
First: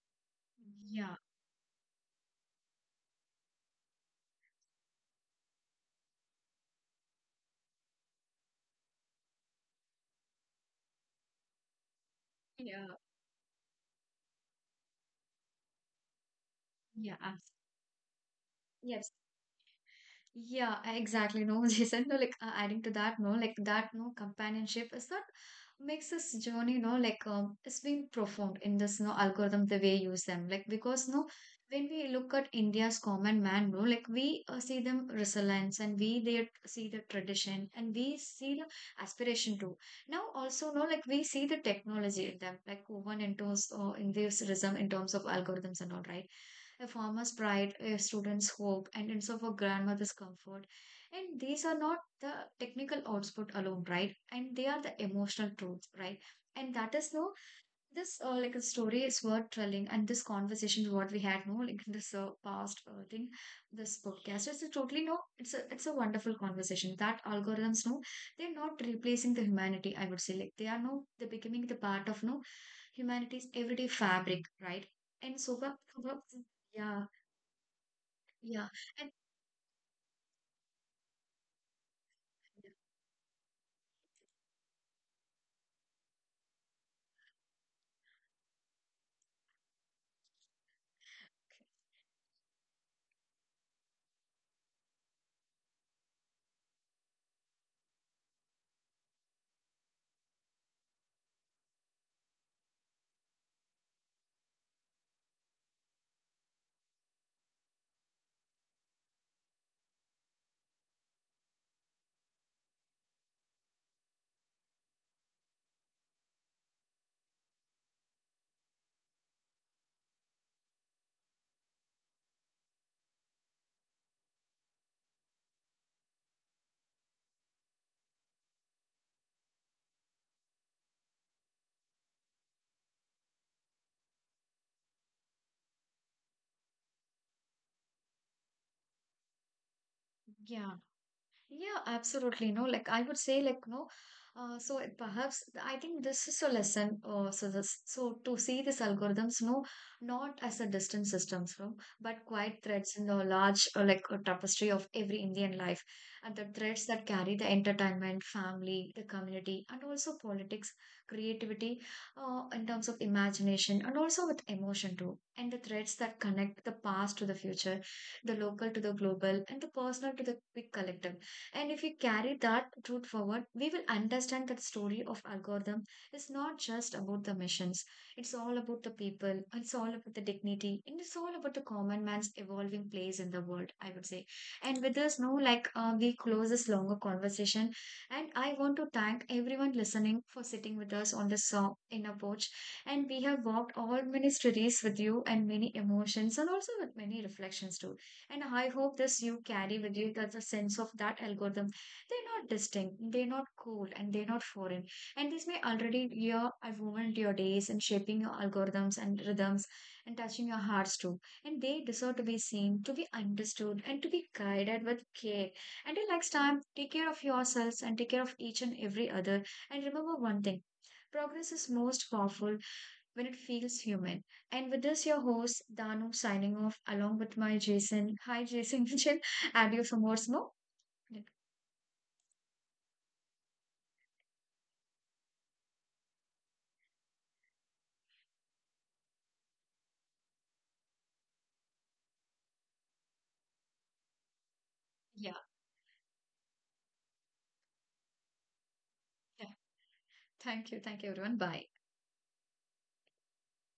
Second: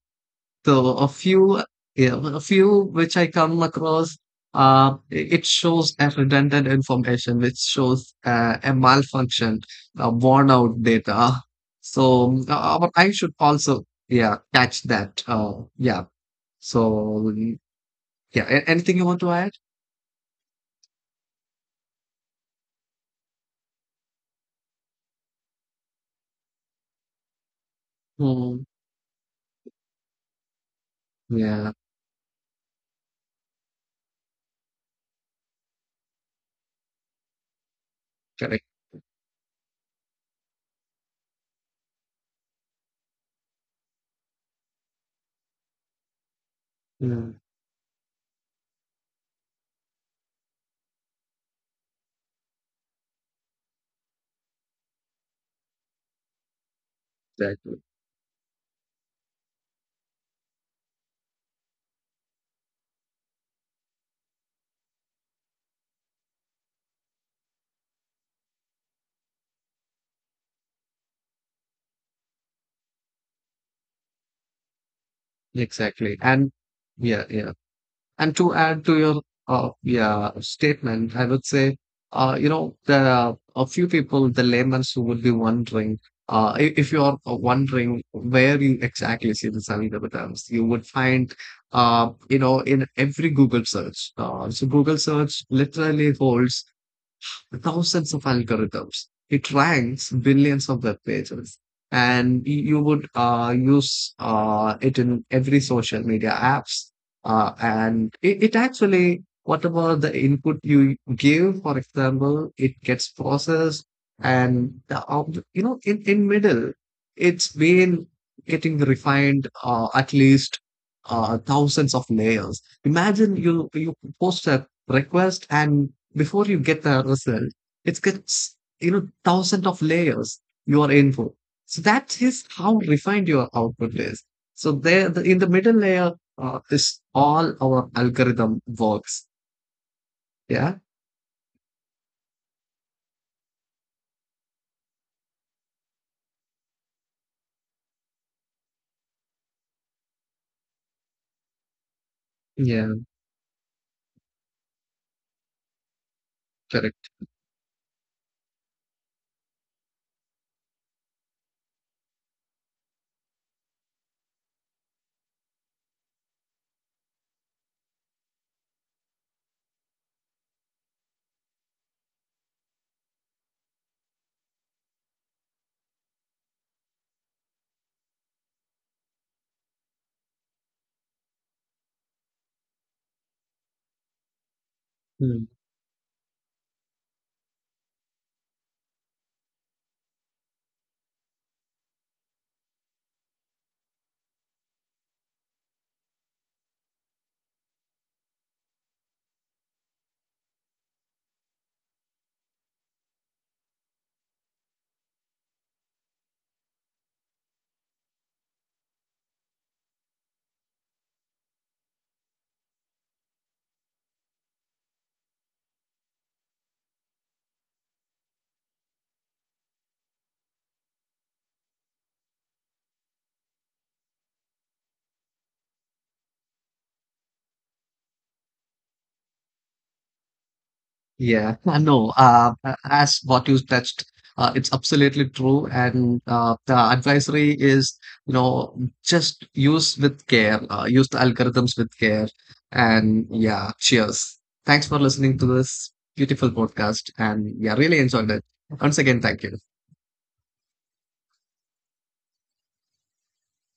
So a yeah, few, yeah, a few which I come across, it shows as redundant information, which shows a malfunction, worn out data. So but yeah, I should also, yeah, catch that. Yeah. yeah. So yeah, anything you Yes. want to add? Yeah, I- exactly. No, Jason, no, like adding to that, no, like that, no, companionship is that makes this journey, no, like, it's been Hmm. profound in this, no, algorithm, the way you use them. Like, because, no, Yeah, when we look at India's common man, no, like we see them resilience and we they see the tradition and we see correct. the aspiration too. Now, also, no, like we see the technology in them, like woven into, in this rhythm in terms of algorithms and all, right? A Hmm. farmer's pride, a student's hope, and it's of a grandmother's comfort. And these are not the technical output alone, right? And they are the emotional truths, right? And that is no Exactly. this like a story is worth telling, and this conversation what we had, no, like in this past thing, this podcast is a totally no. It's a wonderful conversation that algorithms no, they're not replacing the humanity. I would say like they are no, they're becoming the part of no humanity's everyday fabric, right? And so, Exactly. but- And yeah, yeah, yeah. And to yeah, add to and your yeah statement, I would say, yeah, there are a few people, the laymen, who would be wondering, if you are wondering where you exactly see the Sami Devatams, you would find, in every Google search. So Google search literally holds thousands of algorithms. It ranks billions of web pages, and you would use it in every social media apps. And it actually, whatever the input you give, for example, it gets processed, and the, you know, in middle, it's been getting refined at least thousands of layers. Imagine you post a request and before you get the result, it gets, you know, thousands of layers you are in for. So that is how refined your output is. So there, the, in the middle layer is all our algorithm works. okay. Yeah. Yeah. Yeah, absolutely. No, like I would say, like no, so it perhaps I think this is a lesson. So this, so to see these algorithms, no, not as a distant systems, no, but quite Yeah. threads in the large, like a tapestry of every Indian life, and the threads that Correct. carry the entertainment, family, the community, and also politics, creativity, in terms of imagination, and also with emotion too, and the threads that connect the past to the future, the local to the global, and the personal to the big collective. And if we carry that truth forward, we will understand that the story of algorithm is not just about the missions. It's all about the people, it's all about the dignity, and it's all about the common man's evolving place in the world, I would say. And with this, no, Hmm. like we close this longer conversation. And I want to thank everyone listening for sitting with us on this inner porch. And we have walked all many stories with you and many emotions and also with many reflections too. And I hope this you carry with you that's a sense of that algorithm. They're not distinct, they're not cool, and they're not foreign. And this may already your have woven your days and shaping your algorithms and rhythms and touching your hearts too. And they deserve to be seen, to be understood, and to be guided with care. Until next time, take care of yourselves and take care of each and every other. And remember one thing, progress is most powerful when it feels human. And with this, your host, Danu, signing off along with my Jason. Hi, Jason Mitchell. And you for more smoke. Yeah, I know. As what you touched, it's absolutely true. And the advisory is, you know, just use with care, use the algorithms with care. And yeah, cheers. Thanks for Yeah, listening to this beautiful podcast. And yeah, really enjoyed it. Once again, thank yeah. you. Thank you. Thank you, everyone. Bye.